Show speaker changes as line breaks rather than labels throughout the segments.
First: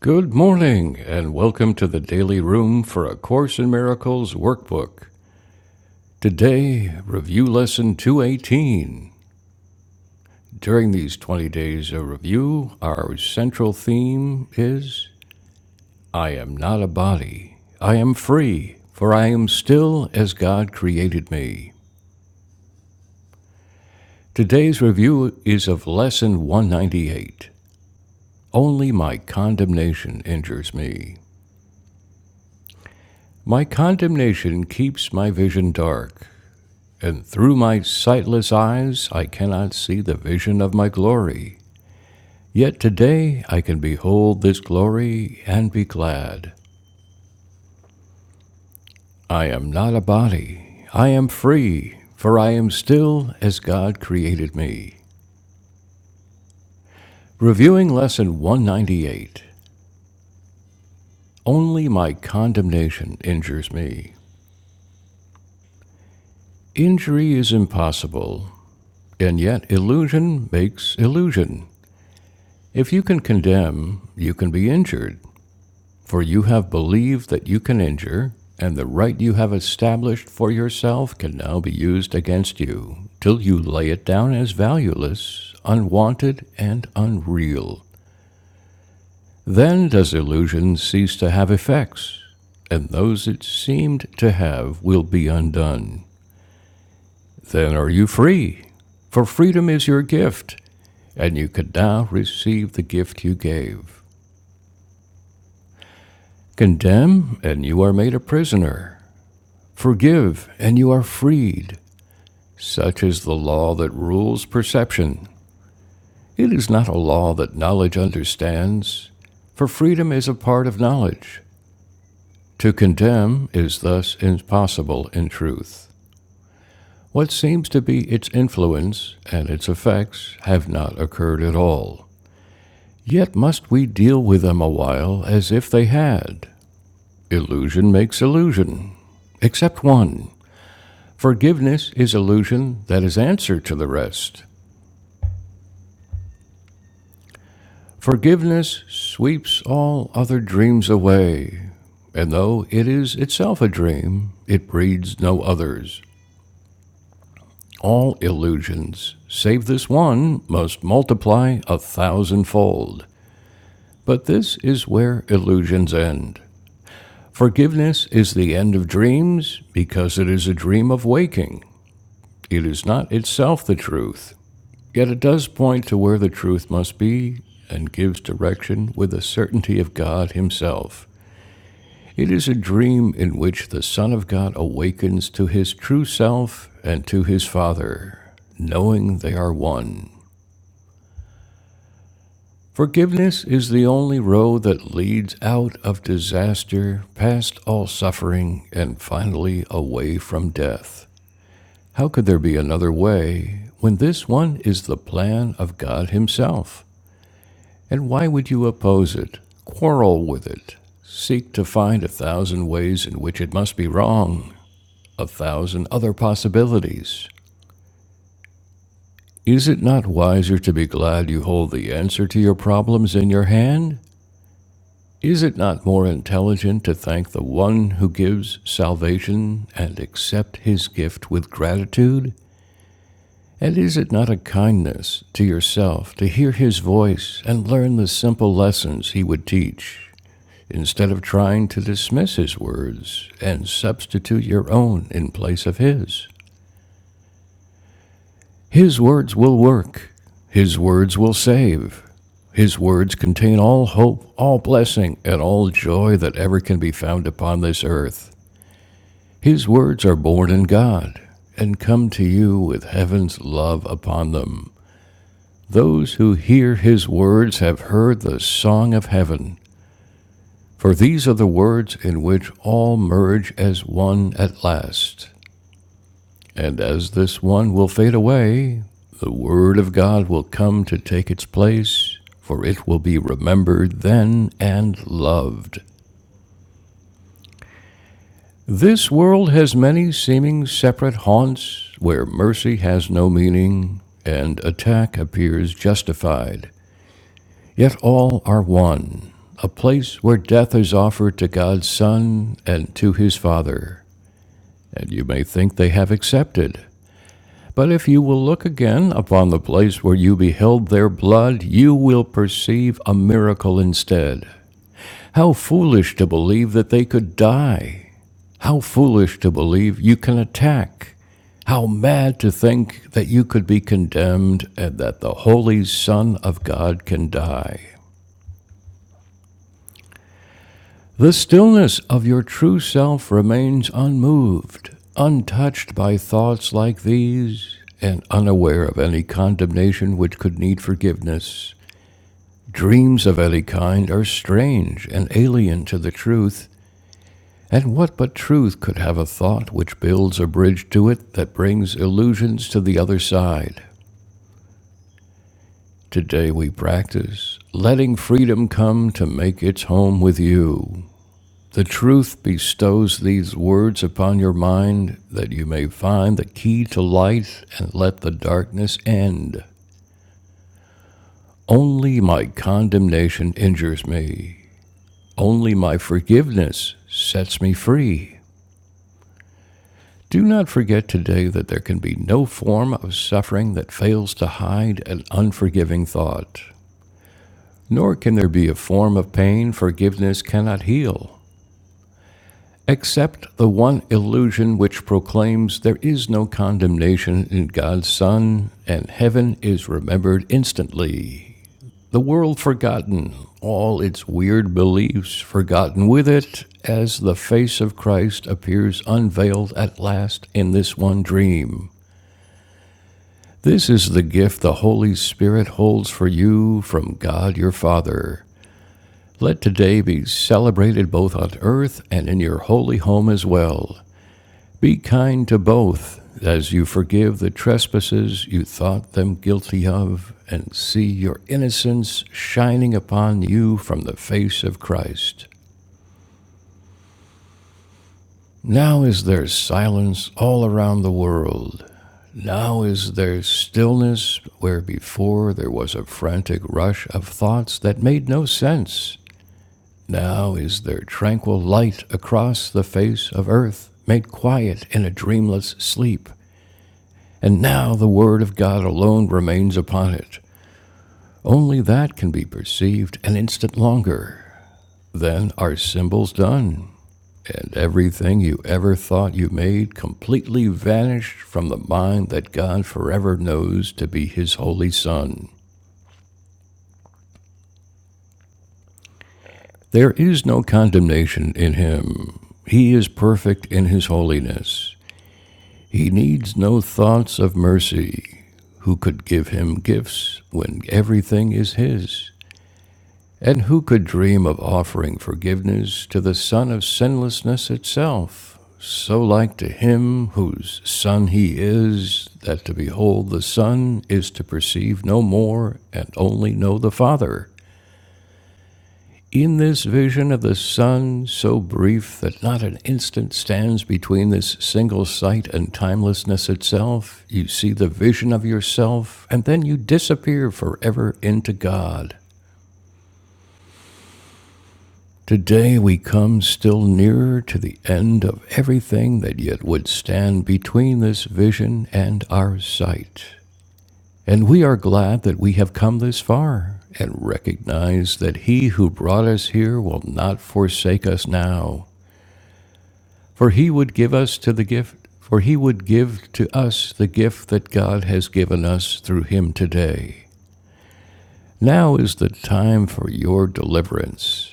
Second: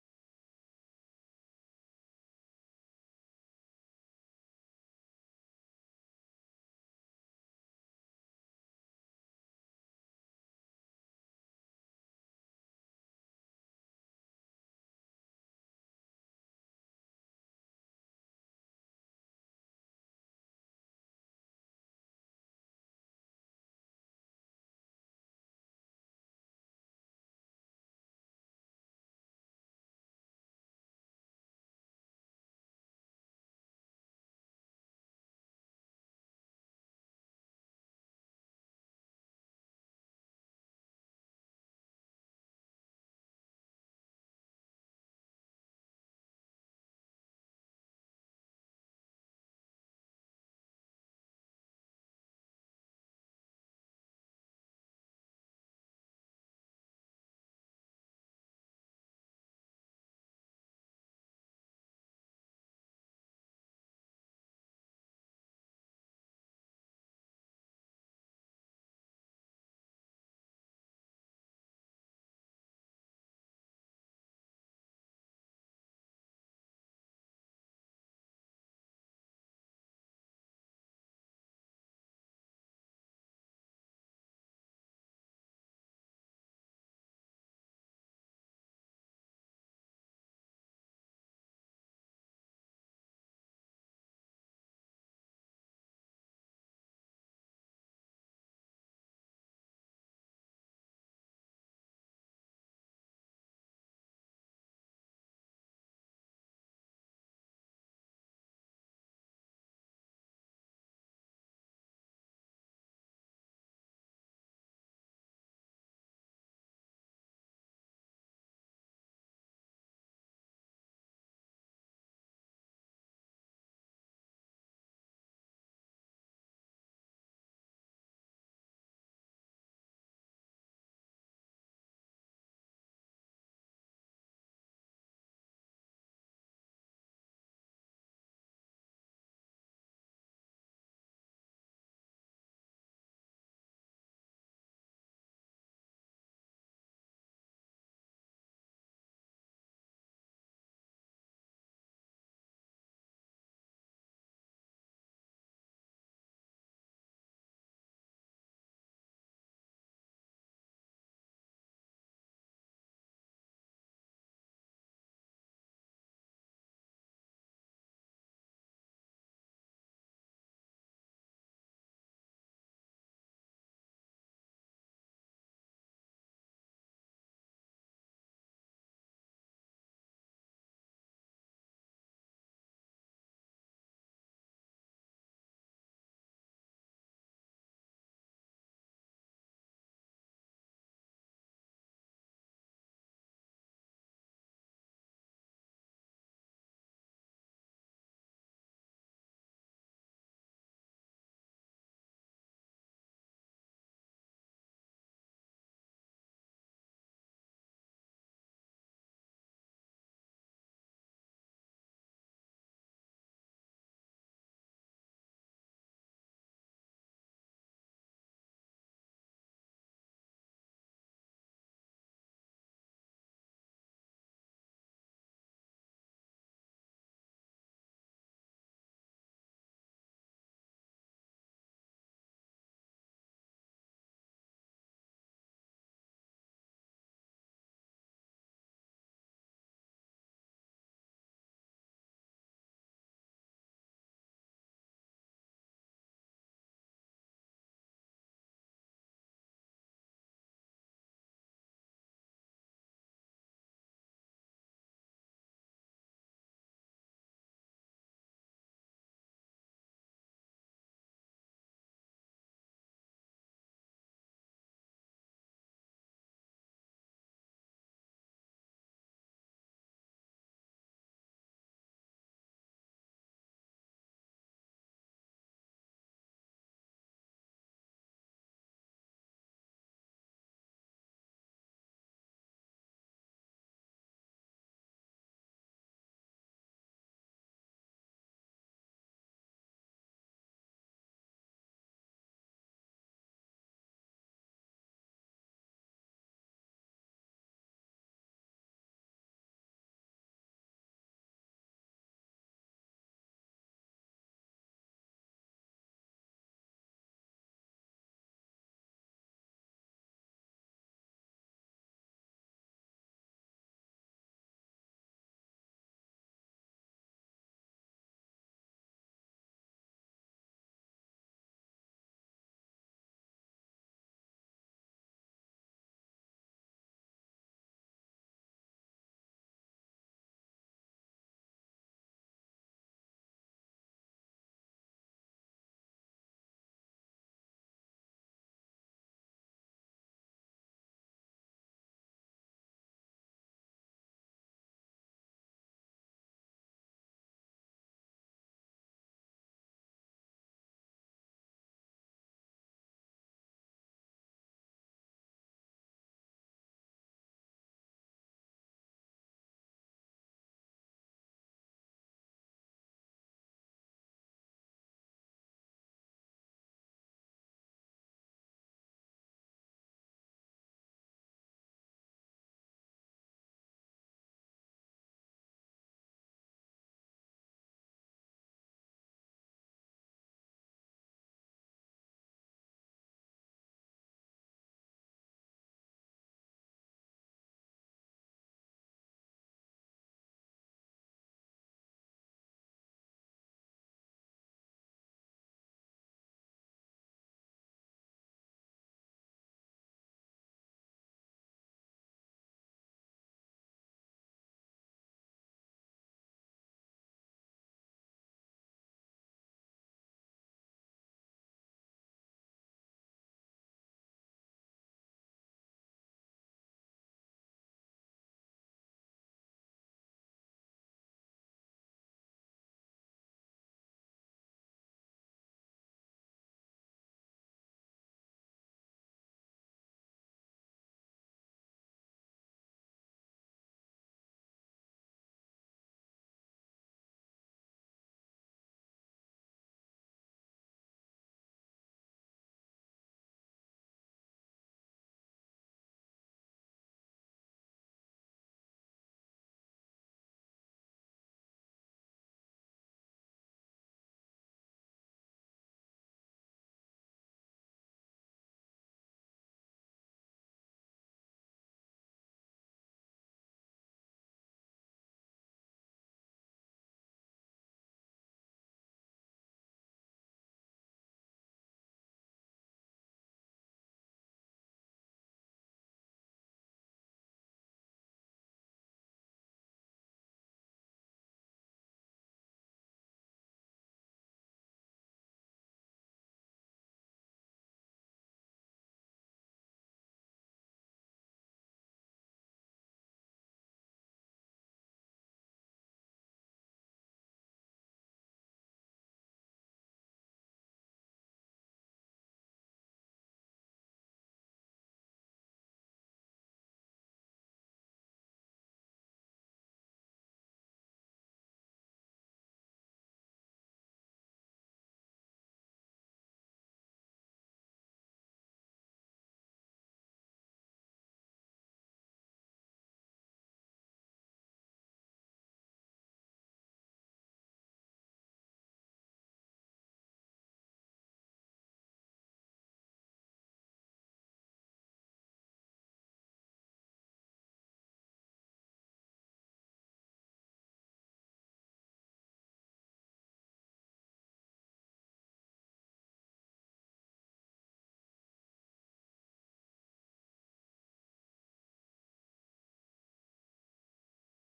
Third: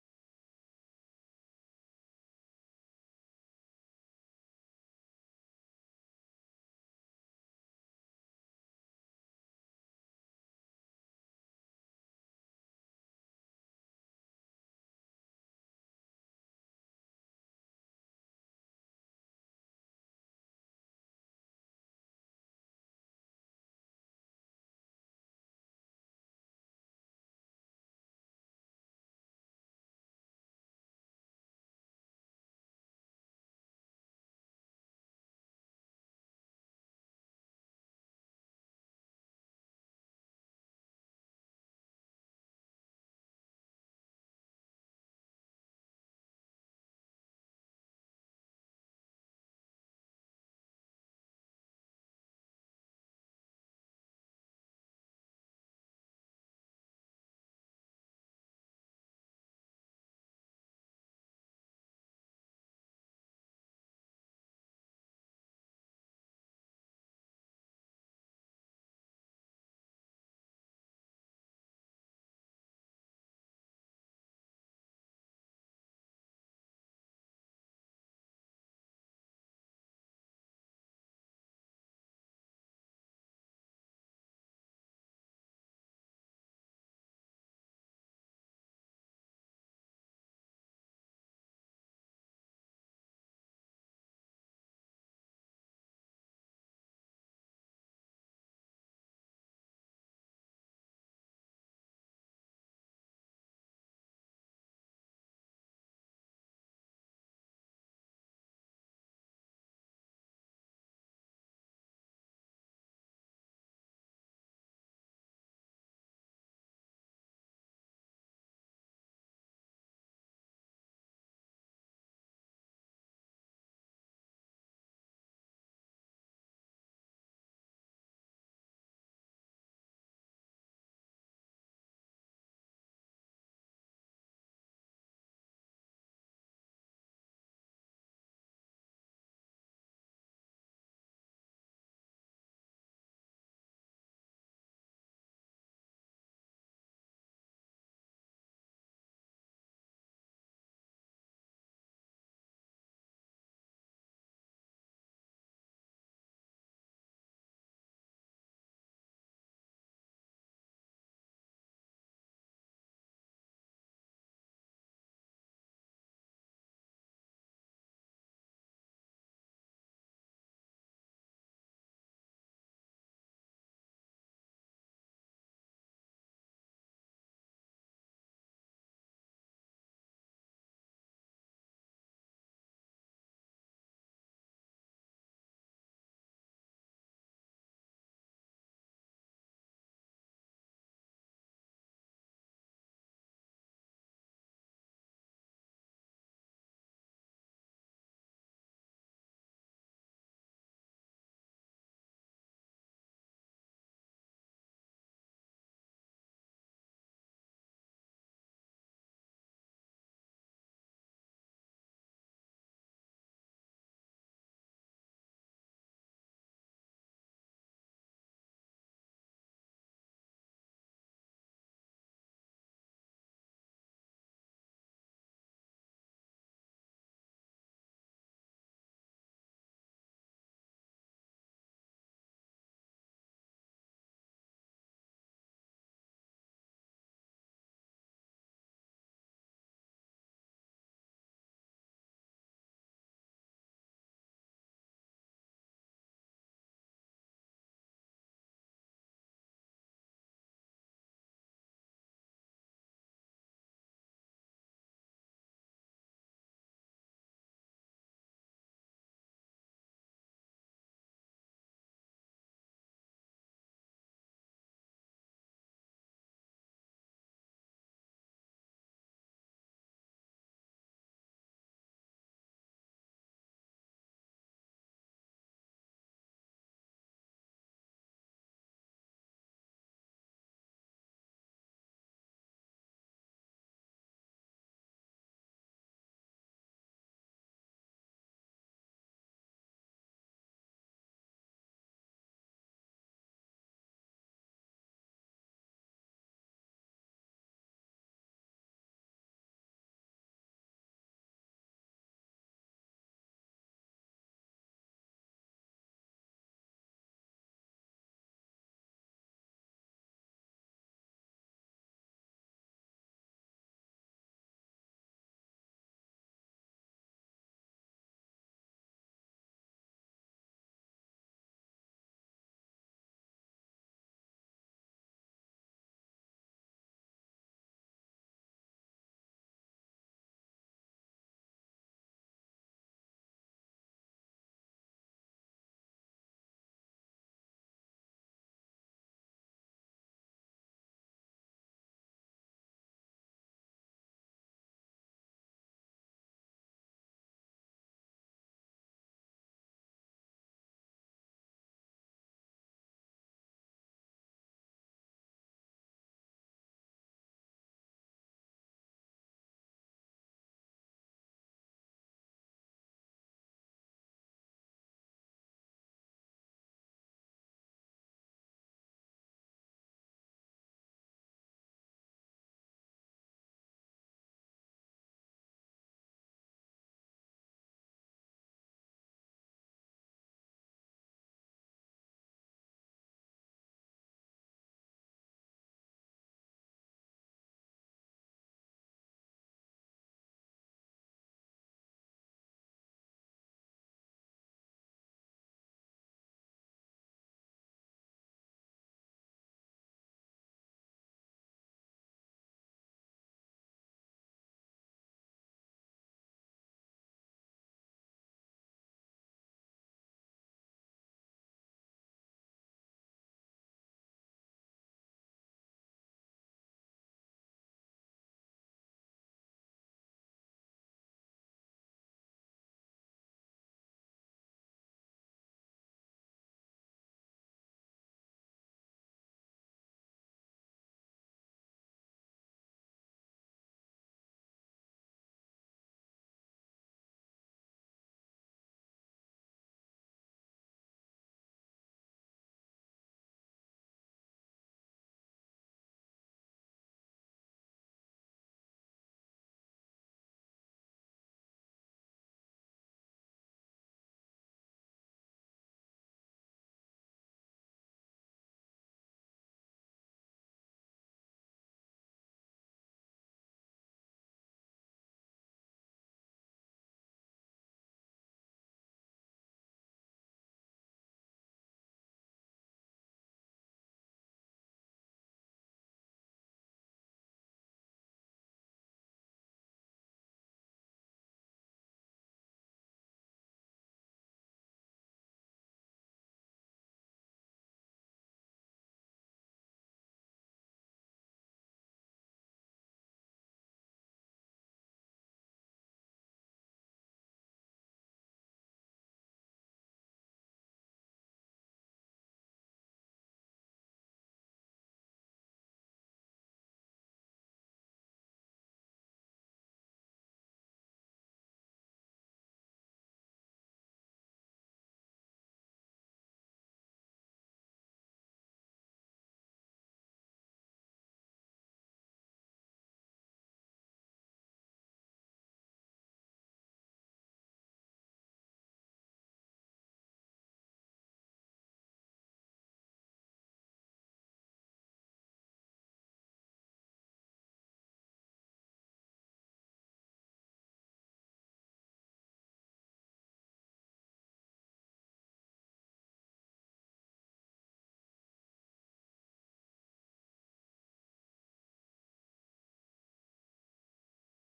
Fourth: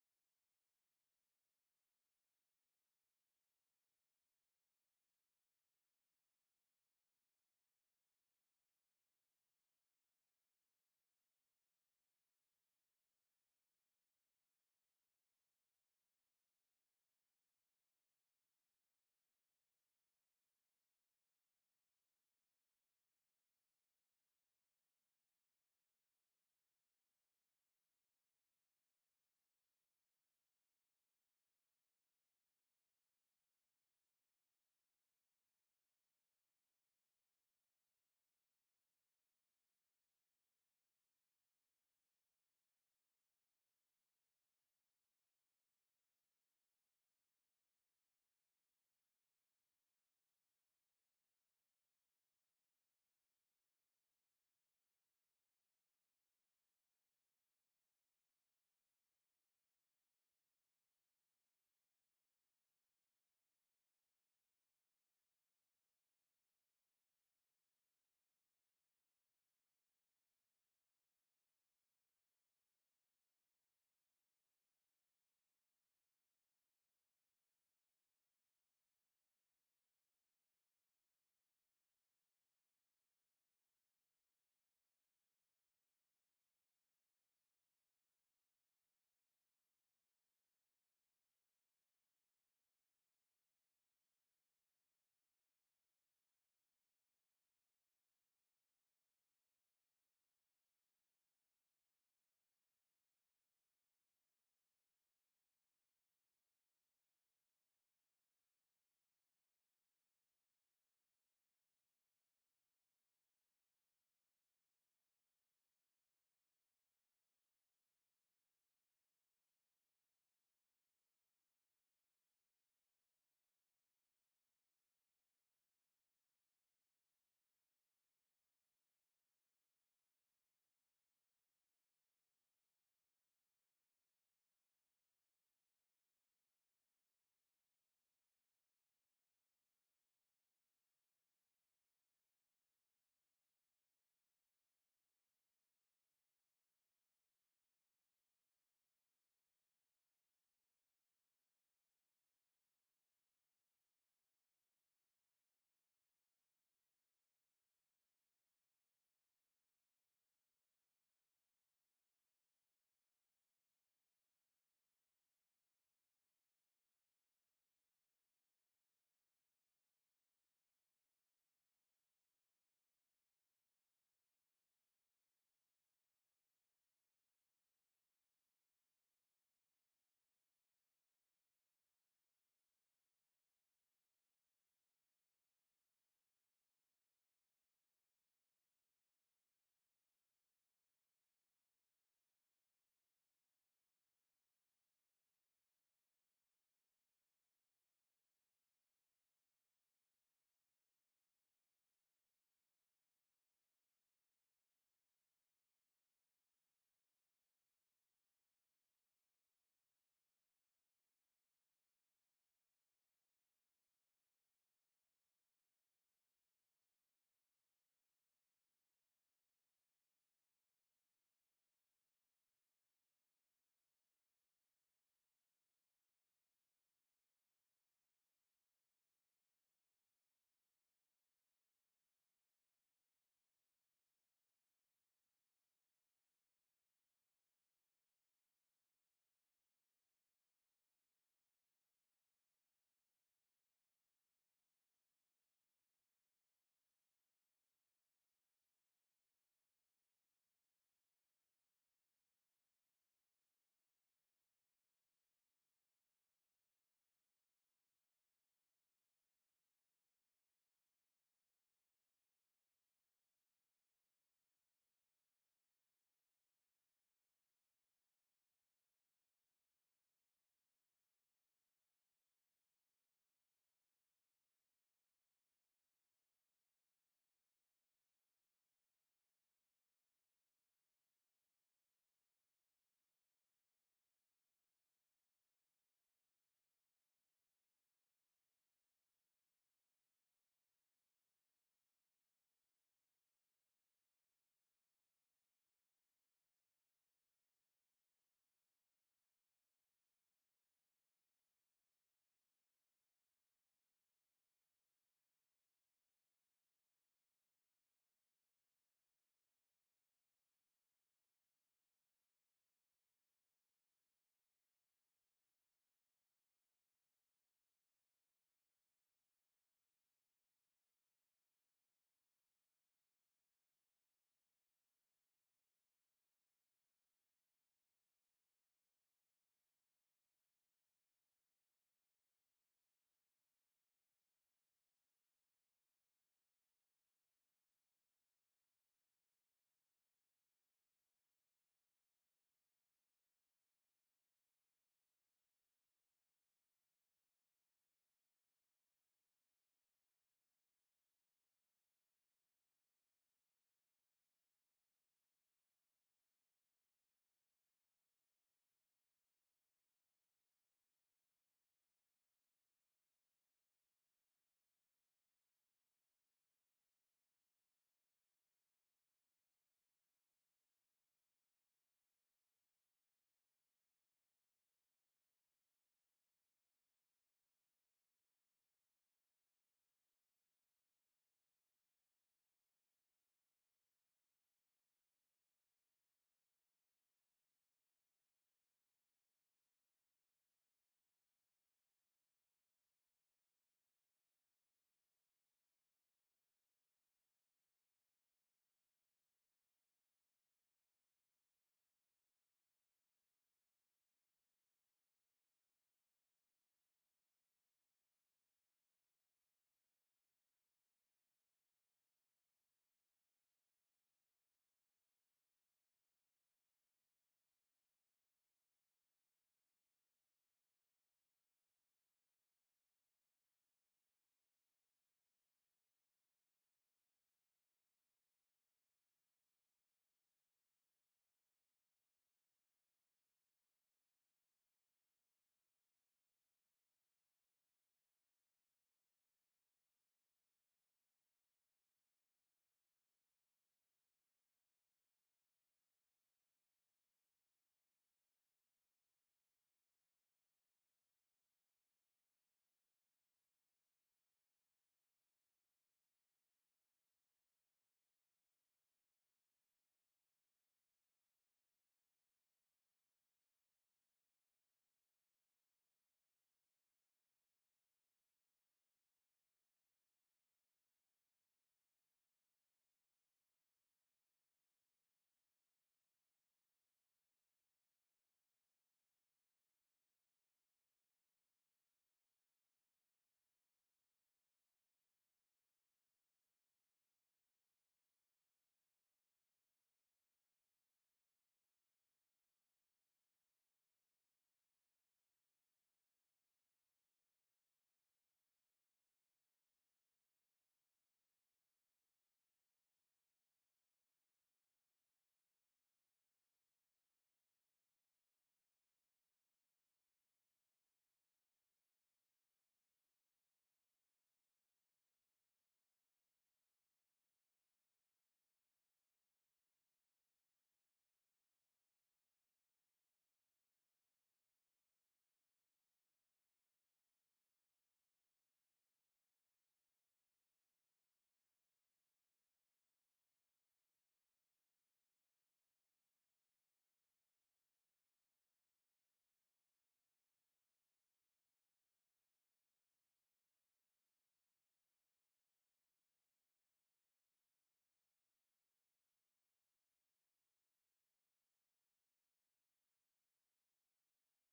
Good morning, and welcome to the Daily Room for A Course in Miracles workbook. Today, review lesson 218. During these 20 days of review, our central theme is I am not a body. I am free, for I am still as God created me. Today's review is of lesson 198. Only my condemnation injures me. My condemnation keeps my vision dark, And through my sightless eyes I cannot see the vision of my glory. Yet today I can behold this glory and be glad. I am not a body. I am free, for I am still as God created me. Reviewing Lesson 198 Only my condemnation injures me. Injury is impossible, and yet illusion makes illusion. If you can condemn, you can be injured. For you have believed that you can injure, and the right you have established for yourself can now be used against you, till you lay it down as valueless, unwanted, and unreal. Then does illusion cease to have effects, and those it seemed to have will be undone. Then are you free, for freedom is your gift, and you can now receive the gift you gave. Condemn, and you are made a prisoner. Forgive, and you are freed. Such is the law that rules perception. It is not a law that knowledge understands, for freedom is a part of knowledge. To condemn is thus impossible in truth. What seems to be its influence and its effects have not occurred at all. Yet must we deal with them a while as if they had. Illusion makes illusion, except one, Forgiveness is illusion that is answer to the rest. Forgiveness sweeps all other dreams away, and though it is itself a dream, it breeds no others. All illusions, save this one, must multiply a thousandfold. But this is where illusions end. Forgiveness is the end of dreams because it is a dream of waking. It is not itself the truth. Yet it does point to where the truth must be and gives direction with the certainty of God Himself. It is a dream in which the Son of God awakens to His true self and to His Father, knowing they are one. Forgiveness is the only road that leads out of disaster, past all suffering, and finally away from death. How could there be another way when this one is the plan of God Himself? And why would you oppose it, quarrel with it, seek to find a thousand ways in which it must be wrong, a thousand other possibilities? Is it not wiser to be glad you hold the answer to your problems in your hand? Is it not more intelligent to thank the one who gives salvation and accept his gift with gratitude? And is it not a kindness to yourself to hear his voice and learn the simple lessons he would teach? instead of trying to dismiss his words and substitute your own in place of his. His words will work. His words will save. His words contain all hope, all blessing, and all joy that ever can be found upon this earth. His words are born in God and come to you with heaven's love upon them. Those who hear his words have heard the song of heaven For these are the words in which all merge as one at last. And as this one will fade away, the Word of God will come to take its place, for it will be remembered then and loved. This world has many seeming separate haunts where mercy has no meaning and attack appears justified. Yet all are one, a place where death is offered to God's Son and to his Father and you may think they have accepted. But if you will look again upon the place where you beheld their blood, you will perceive a miracle instead. How foolish to believe that they could die! How foolish to believe you can attack! How mad to think that you could be condemned and that the Holy Son of God can die! The stillness of your true self remains unmoved, untouched by thoughts like these, and unaware of any condemnation which could need forgiveness. Dreams of any kind are strange and alien to the truth, and what but truth could have a thought which builds a bridge to it that brings illusions to the other side? Today we practice letting freedom come to make its home with you. The truth bestows these words upon your mind that you may find the key to light and let the darkness end. Only my condemnation injures me. Only my forgiveness sets me free. Do not forget today that there can be no form of suffering that fails to hide an unforgiving thought. Nor can there be a form of pain forgiveness cannot heal. except the one illusion which proclaims there is no condemnation in God's Son, and heaven is remembered instantly. The world forgotten, all its weird beliefs forgotten with it, as the face of Christ appears unveiled at last in this one dream. This is the gift the Holy Spirit holds for you from God your Father. Let today be celebrated both on earth and in your holy home as well. Be kind to both, as you forgive the trespasses you thought them guilty of, and see your innocence shining upon you from the face of Christ. Now is there silence all around the world. Now is there stillness where before there was a frantic rush of thoughts that made no sense. Now is there tranquil light across the face of earth, made quiet in a dreamless sleep. And now the Word of God alone remains upon it. Only that can be perceived an instant longer. Then are symbols done, and everything you ever thought you made completely vanished from the mind that God forever knows to be His Holy Son. There is no condemnation in Him. He is perfect in His holiness. He needs no thoughts of mercy. Who could give Him gifts when everything is His? And who could dream of offering forgiveness to the Son of sinlessness itself, so like to him whose Son he is, that to behold the Son is to perceive no more and only know the Father? In this vision of the Son, so brief that not an instant stands between this single sight and timelessness itself, you see the vision of yourself, and then you disappear forever into God. Today we come still nearer to the end of everything that yet would stand between this vision and our sight. And we are glad that we have come this far and recognize that He who brought us here will not forsake us now, for He would give us to the gift. For he would give to us the gift that God has given us through him today. Now is the time for your deliverance.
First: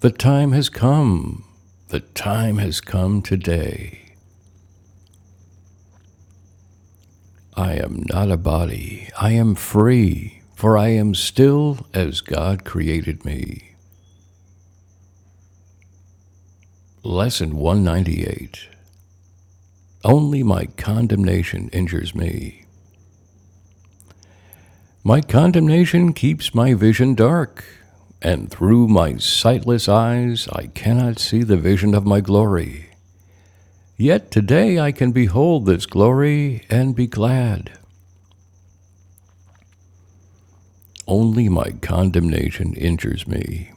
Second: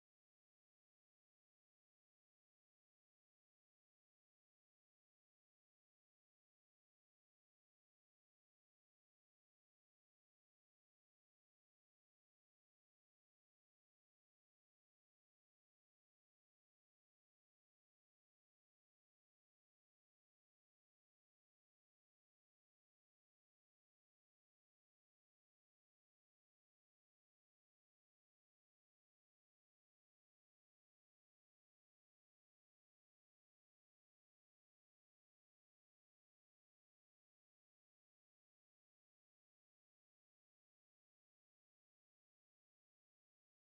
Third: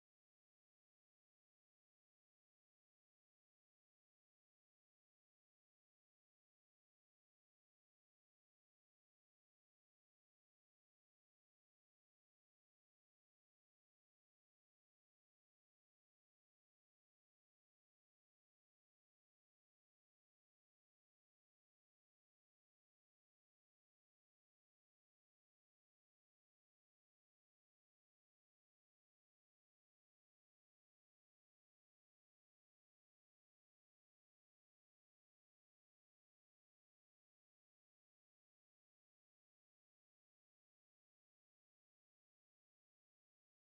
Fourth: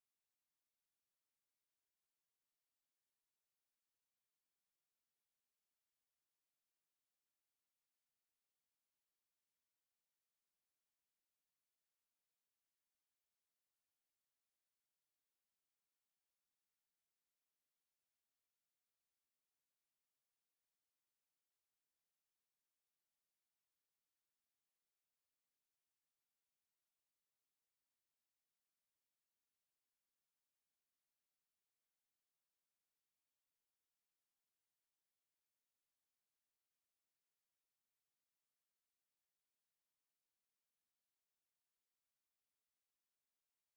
The time has come. The time has come today. I am not a body. I am free, for I am still as God created me. Lesson 198. Only my condemnation injures me. My condemnation keeps my vision dark, and through my sightless eyes I cannot see the vision of my glory. Yet today I can behold this glory and be glad. Only my condemnation injures me.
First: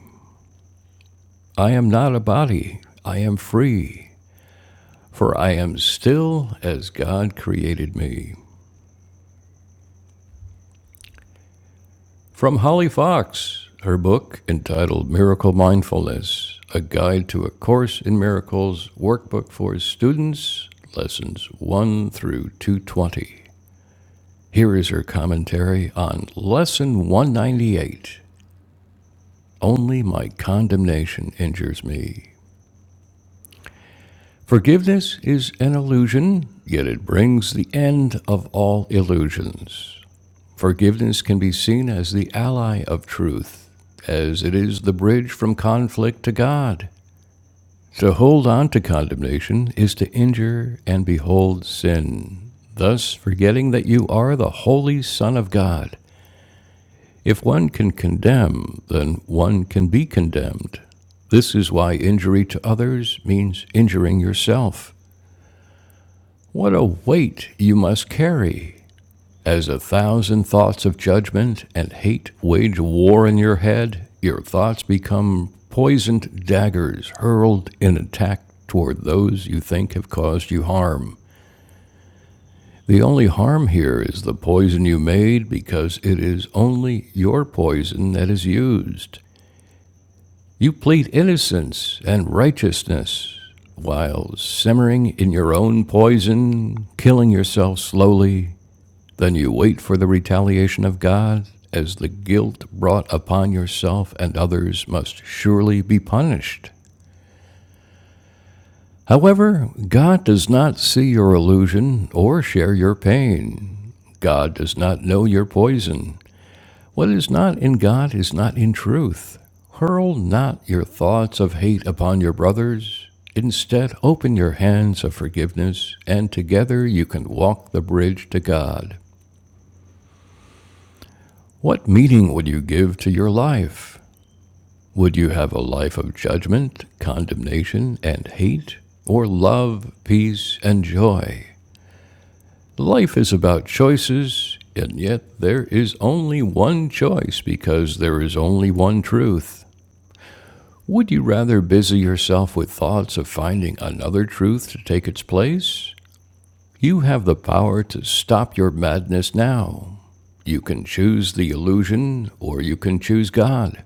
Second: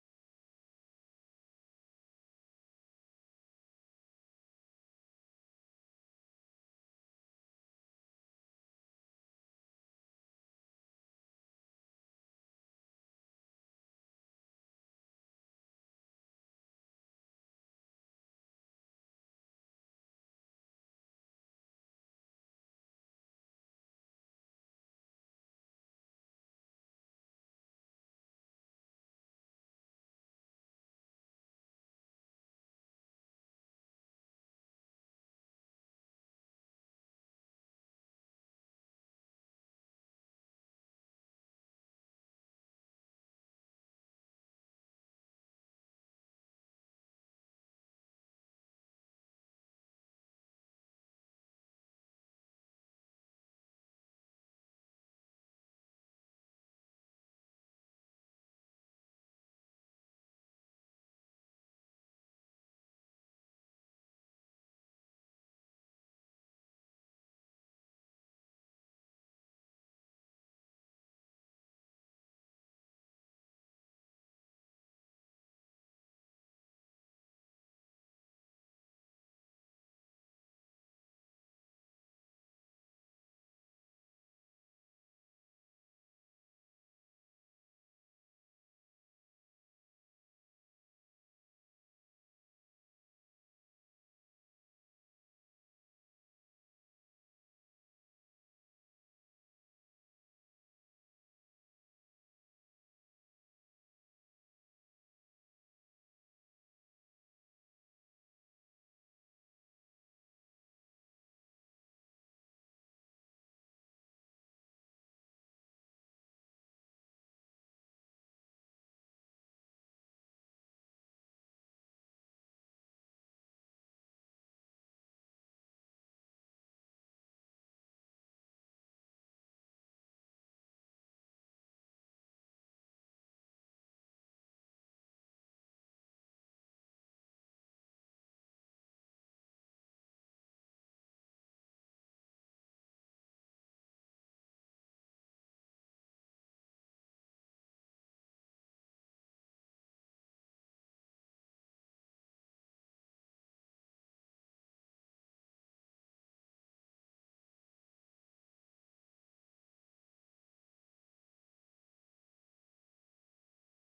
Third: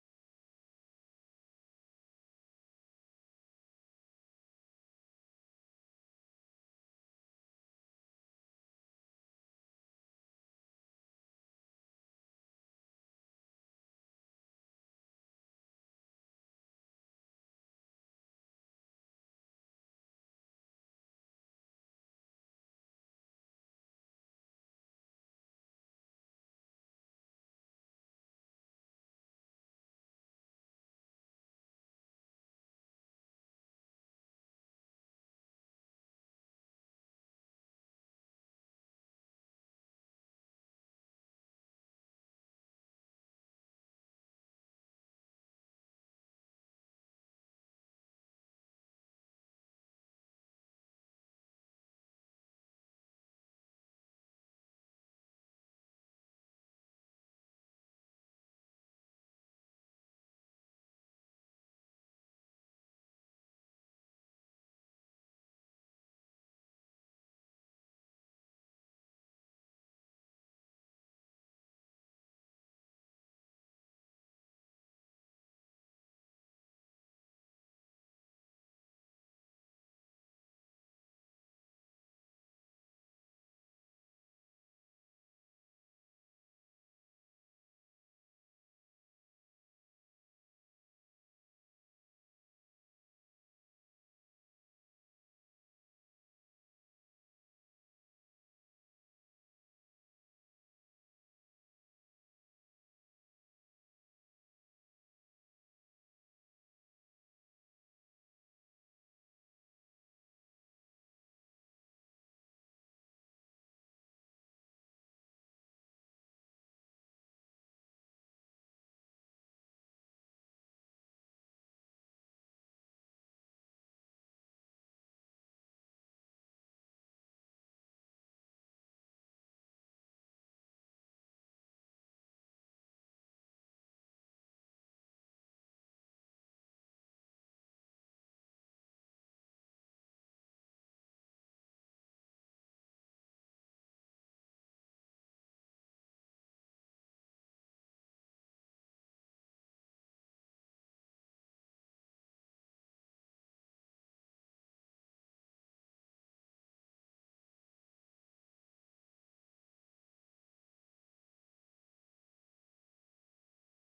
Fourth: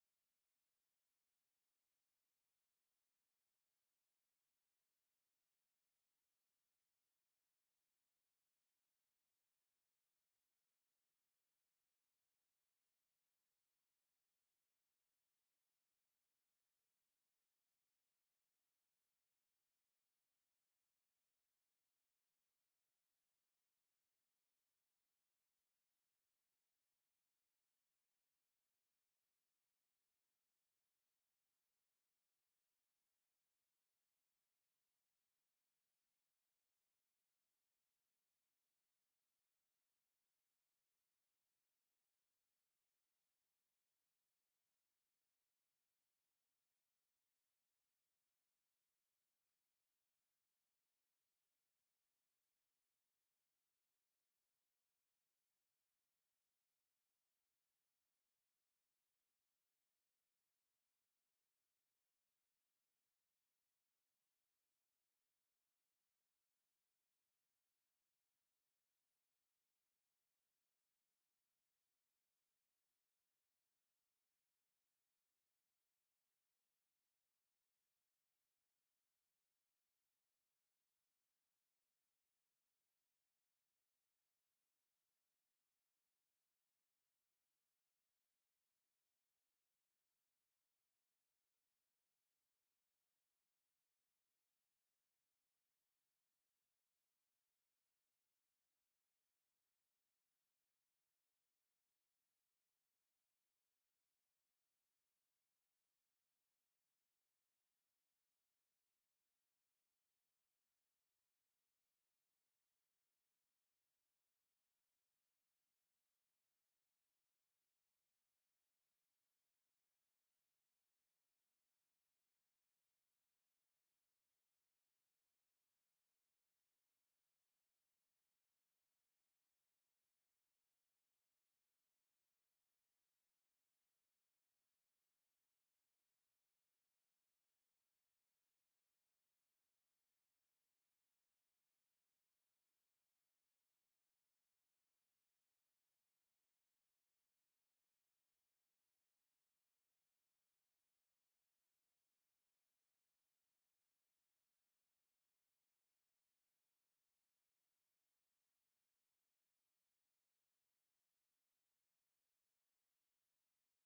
I am not a body, I am free, for I am still as God created me. From Holly Fox, her book entitled Miracle Mindfulness A Guide to a Course in Miracles, Workbook for Students, Lessons 1 through 220. Here is her commentary on Lesson 198 Only My Condemnation Injures Me. Forgiveness is an illusion, yet it brings the end of all illusions. Forgiveness can be seen as the ally of truth, as it is the bridge from conflict to God. To hold on to condemnation is to injure and behold sin, thus forgetting that you are the holy Son of God. If one can condemn, then one can be condemned. This is why injury to others means injuring yourself. What a weight you must carry as a thousand thoughts of judgment and hate wage war in your head. Your thoughts become poisoned daggers hurled in attack toward those you think have caused you harm. The only harm here is the poison you made because it is only your poison that is used. You plead innocence and righteousness while simmering in your own poison, killing yourself slowly Then you wait for the retaliation of God, as the guilt brought upon yourself and others must surely be punished. However, God does not see your illusion or share your pain. God does not know your poison. What is not in God is not in truth. Hurl not your thoughts of hate upon your brothers. Instead, open your hands of forgiveness, and together you can walk the bridge to God. What meaning would you give to your life? Would you have a life of judgment, condemnation, and hate, or love, peace, and joy? Life is about choices, and yet there is only one choice because there is only one truth. Would you rather busy yourself with thoughts of finding another truth to take its place? You have the power to stop your madness now. You can choose the illusion or you can choose God.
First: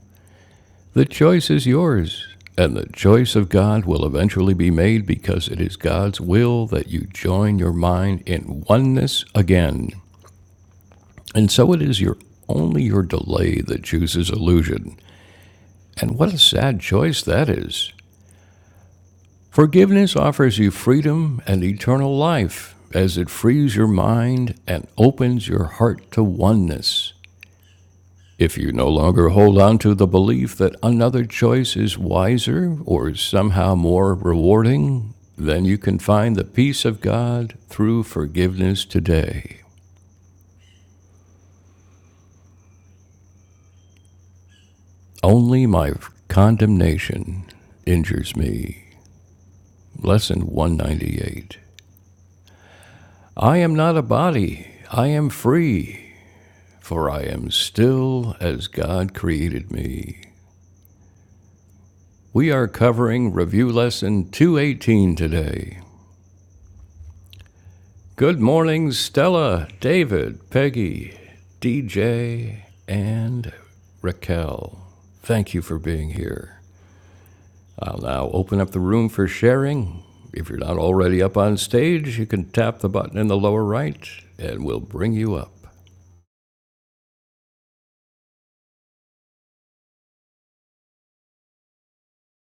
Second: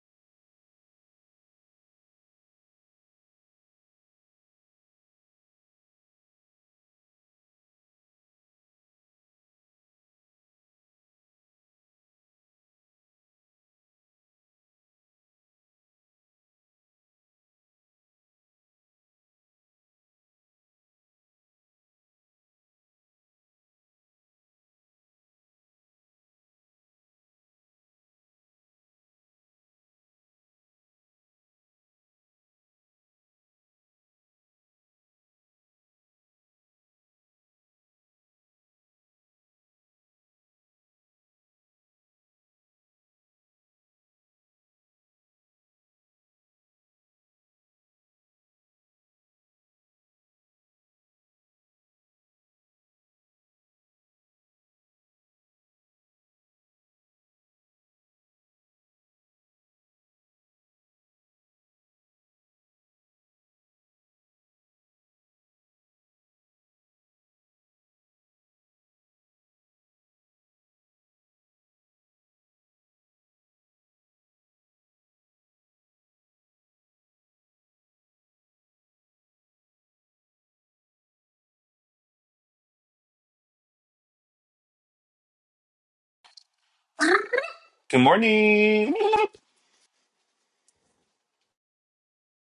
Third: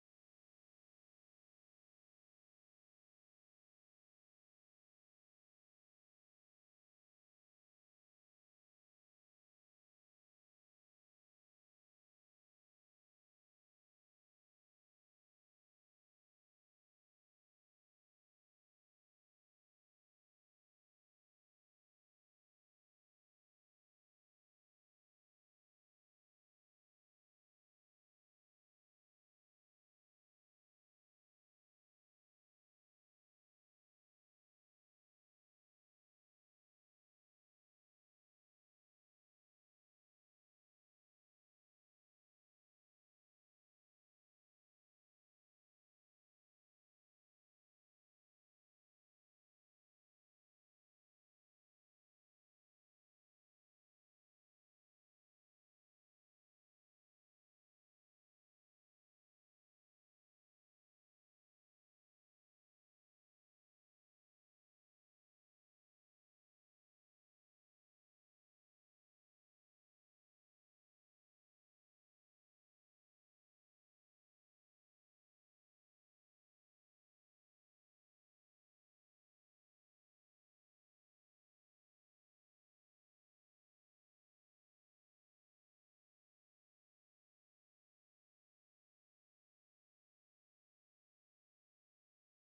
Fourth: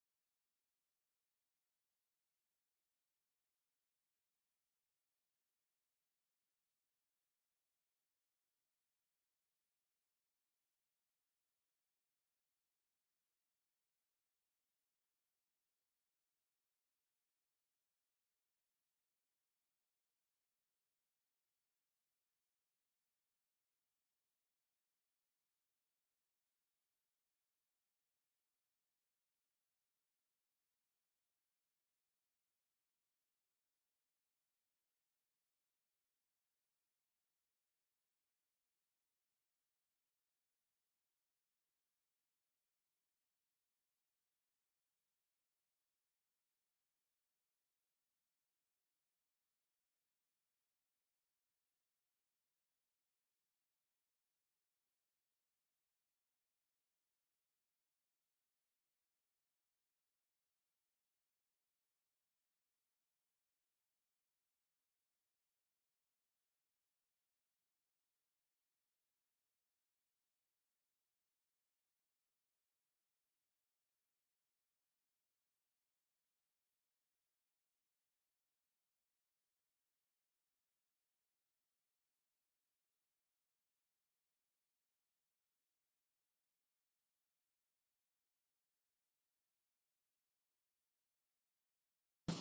The choice is yours, and the choice of God will eventually be made because it is God's will that you join your mind in oneness again. And so it is your only your delay that chooses illusion. And what a sad choice that is. Forgiveness offers you freedom and eternal life as it frees your mind and opens your heart to oneness. If you no longer hold on to the belief that another choice is wiser or somehow more rewarding, then you can find the peace of God through forgiveness today. Only my condemnation injures me. Lesson 198. I am not a body, I am free, for I am still as God created me. We are covering review lesson 218 today. Good morning, Stella, David, Peggy, DJ, and Raquel. Thank you for being here. I'll now open up the room for sharing. If you're not already up on stage, you can tap the button in the lower right and we'll bring you up.
Good morning.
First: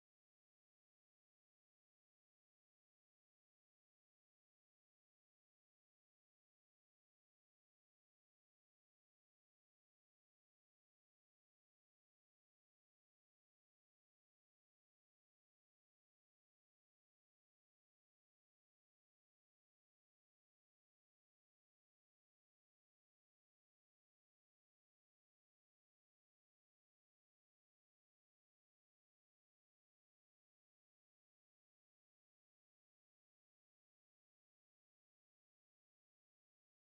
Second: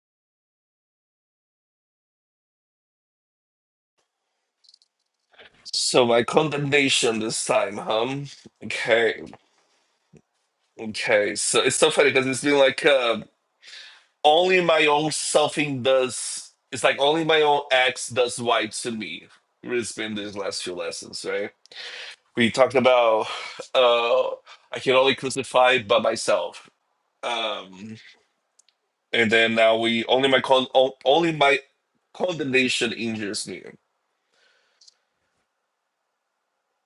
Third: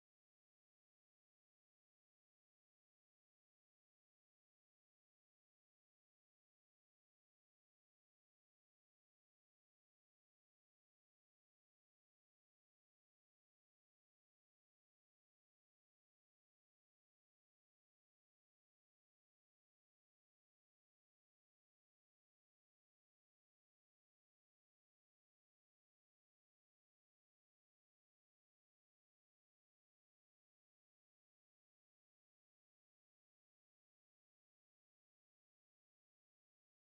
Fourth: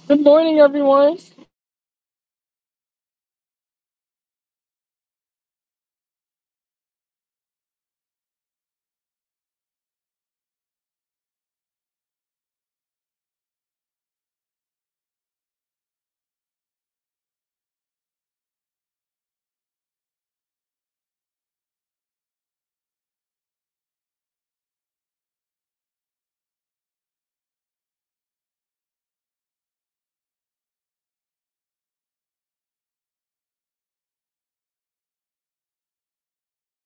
Good morning, everyone.
So my condemnation this time, huh? Okay, okay. So it's so funny because it's been like uh, only my own selfing does. It's like only my own ex does white to me. It's been these last few lessons, right? We talked about uh, I can only crucify but myself, um, and then now we only my con- o- only my condemnation injures me.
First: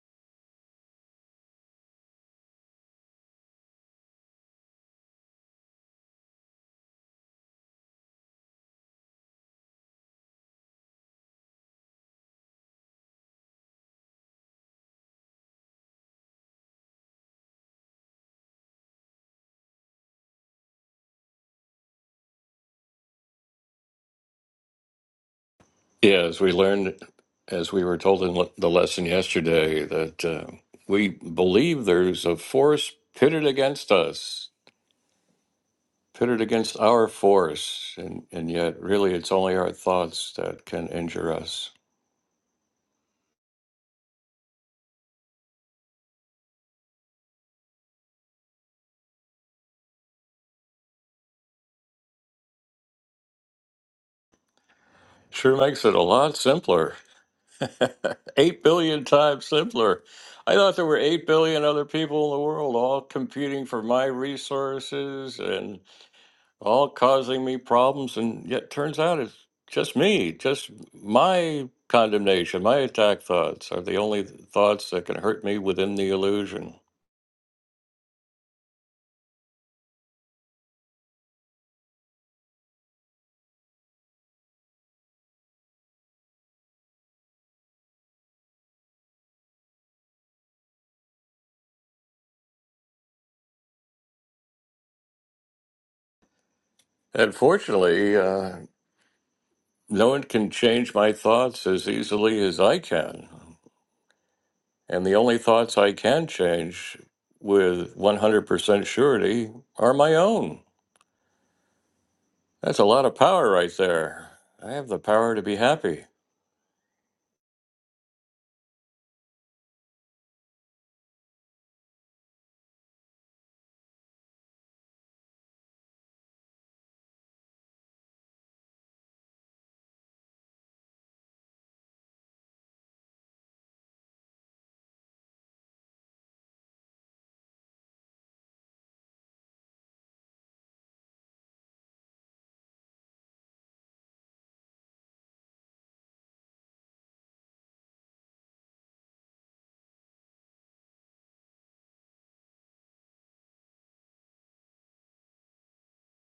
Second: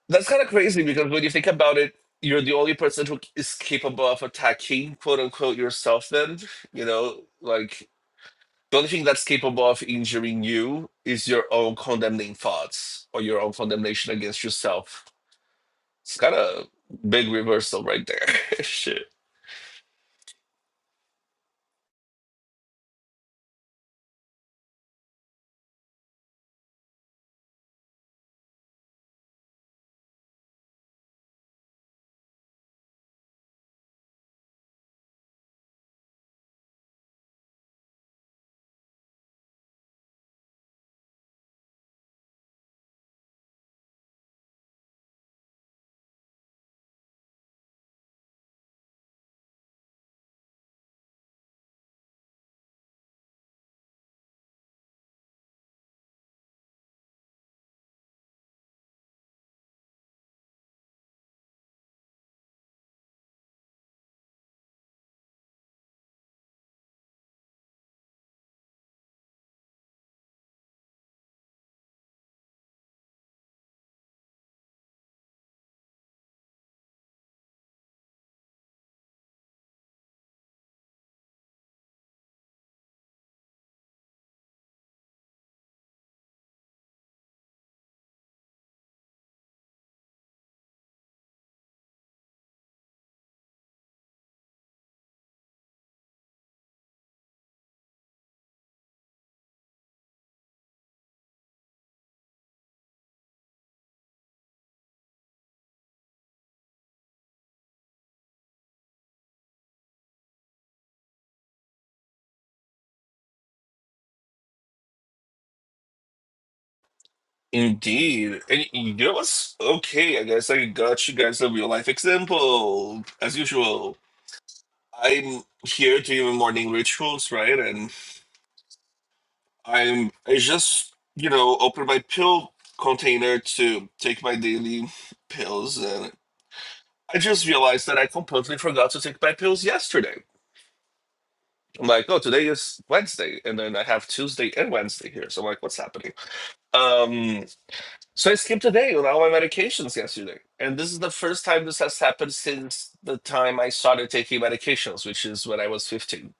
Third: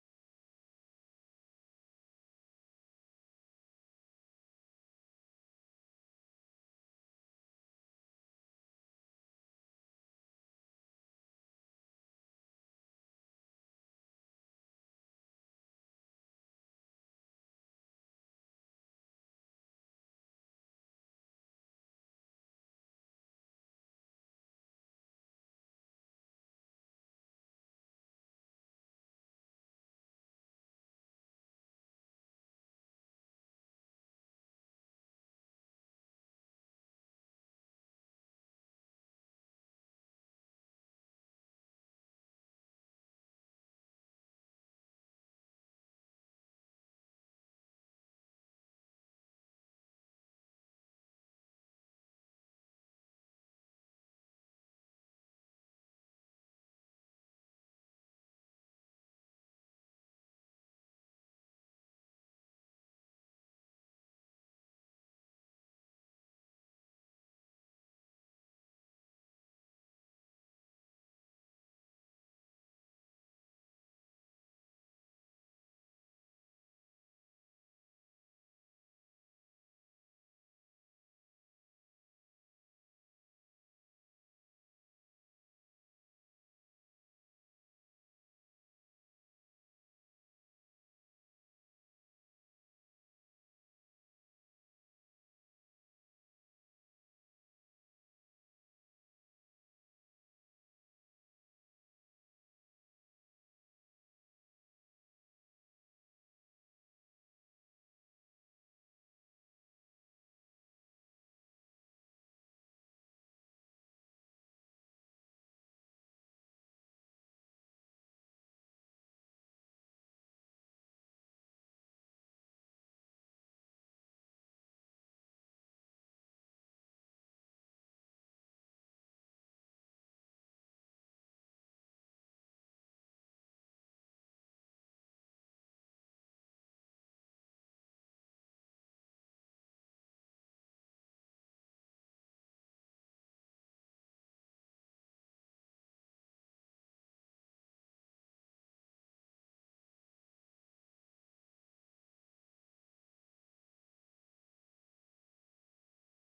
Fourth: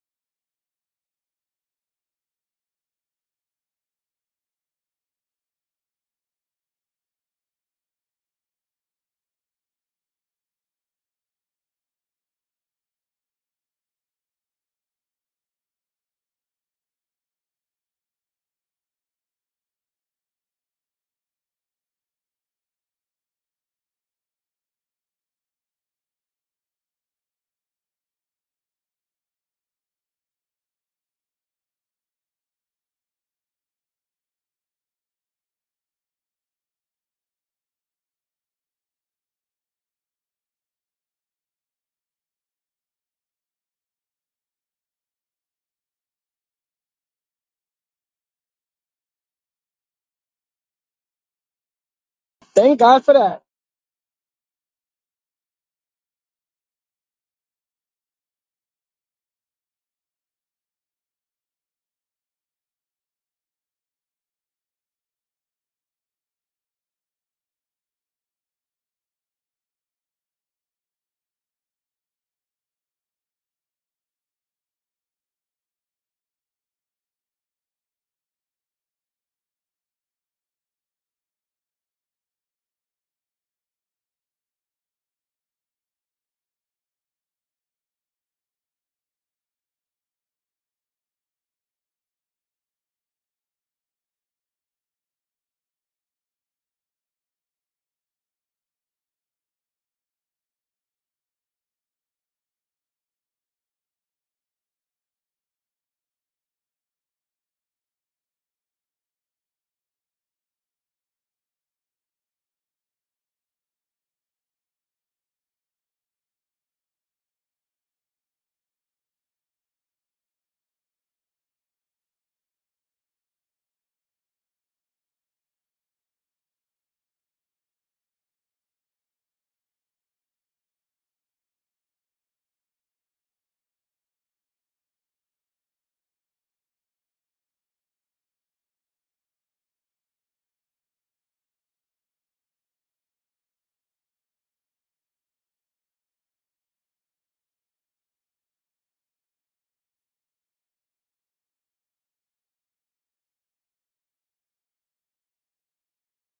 That's kind of crazy because when you think about it, you're the only person who is capable of attacking, quote unquote, yourself, then, you know, like the only thing that's capable of injuring you is your own condemning thoughts or your own condemnation against yourself. It's kind of big reversal right there. Shit.
Yeah, as we learned, as we were told in le- the lesson yesterday, that uh, we believe there's a force pitted against us pitted against our force, and, and yet really it's only our thoughts that can injure us.
Thank God for that.
Sure makes it a lot simpler. 8 billion times simpler. I thought there were 8 billion other people in the world all competing for my resources and all causing me problems, and yet turns out it's just me, just my condemnation, my attack thoughts are the only thoughts that can hurt me within the illusion. And fortunately, uh, No one can change my thoughts as easily as I can. And the only thoughts I can change with 100% surety are my own. That's a lot of power right there. I have the power to be happy.
Indeed. And you know what's okay? I guess I got you guys a real life example, as usual. I'm here doing morning rituals, right? and I'm I just you know open my pill container to take my daily pills, and I just realized that I completely forgot to take my pills yesterday. I'm like, oh, today is Wednesday, and then I have Tuesday and Wednesday here. So I'm like, what's happening? Um, so I skipped a day on all my medications yesterday, and this is the first time this has happened since the time I started taking medications, which is when I was 15.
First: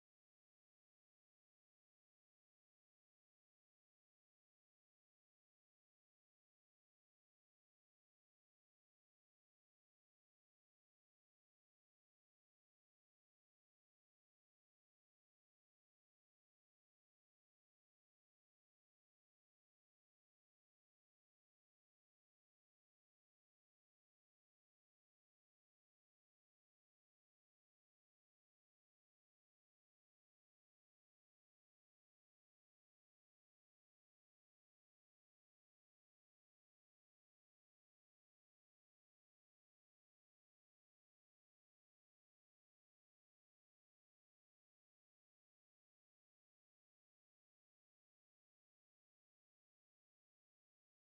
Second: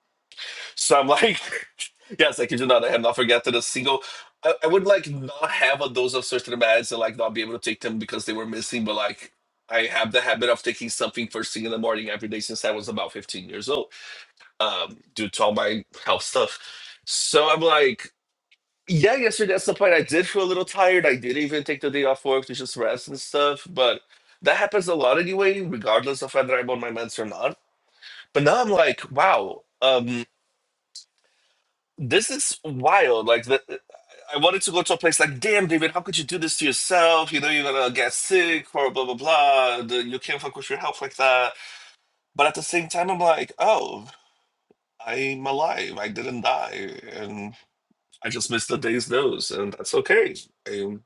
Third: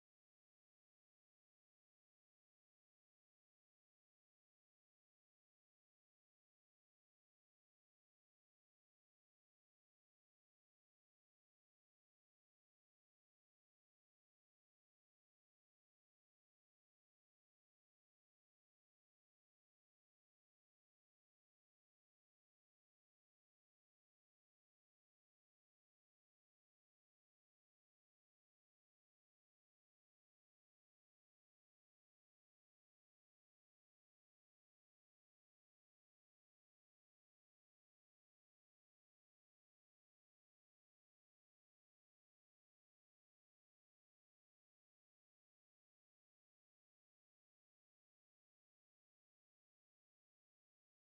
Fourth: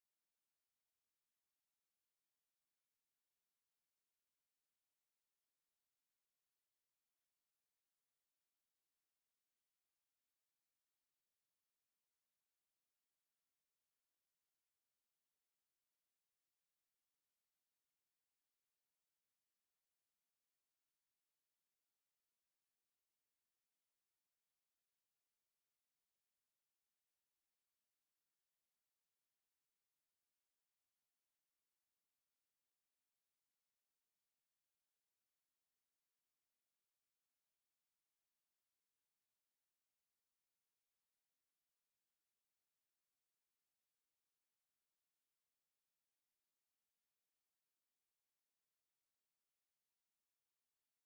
So I'm like, yes, I kid you not, I have not forgotten a single. I, I would like not have a dose of certain meds and like not be able to take them because they were missing, but like I have the habit of taking something first thing in the morning every day since I was about 15 years old, um, due to all my health stuff. So I'm like, yeah, yesterday that's the point. I did feel a little tired. I did even take the day off work to just rest and stuff, but that happens a lot anyway, regardless of whether I'm on my meds or not. But now I'm like, wow. Um, This is wild. Like the, I wanted to go to a place like, damn, David, how could you do this to yourself? You know, you're gonna get sick or blah blah blah. The, you can't fuck with your health like that. But at the same time, I'm like, oh, I'm alive. I didn't die, and I just missed a day's dose, and that's okay. I,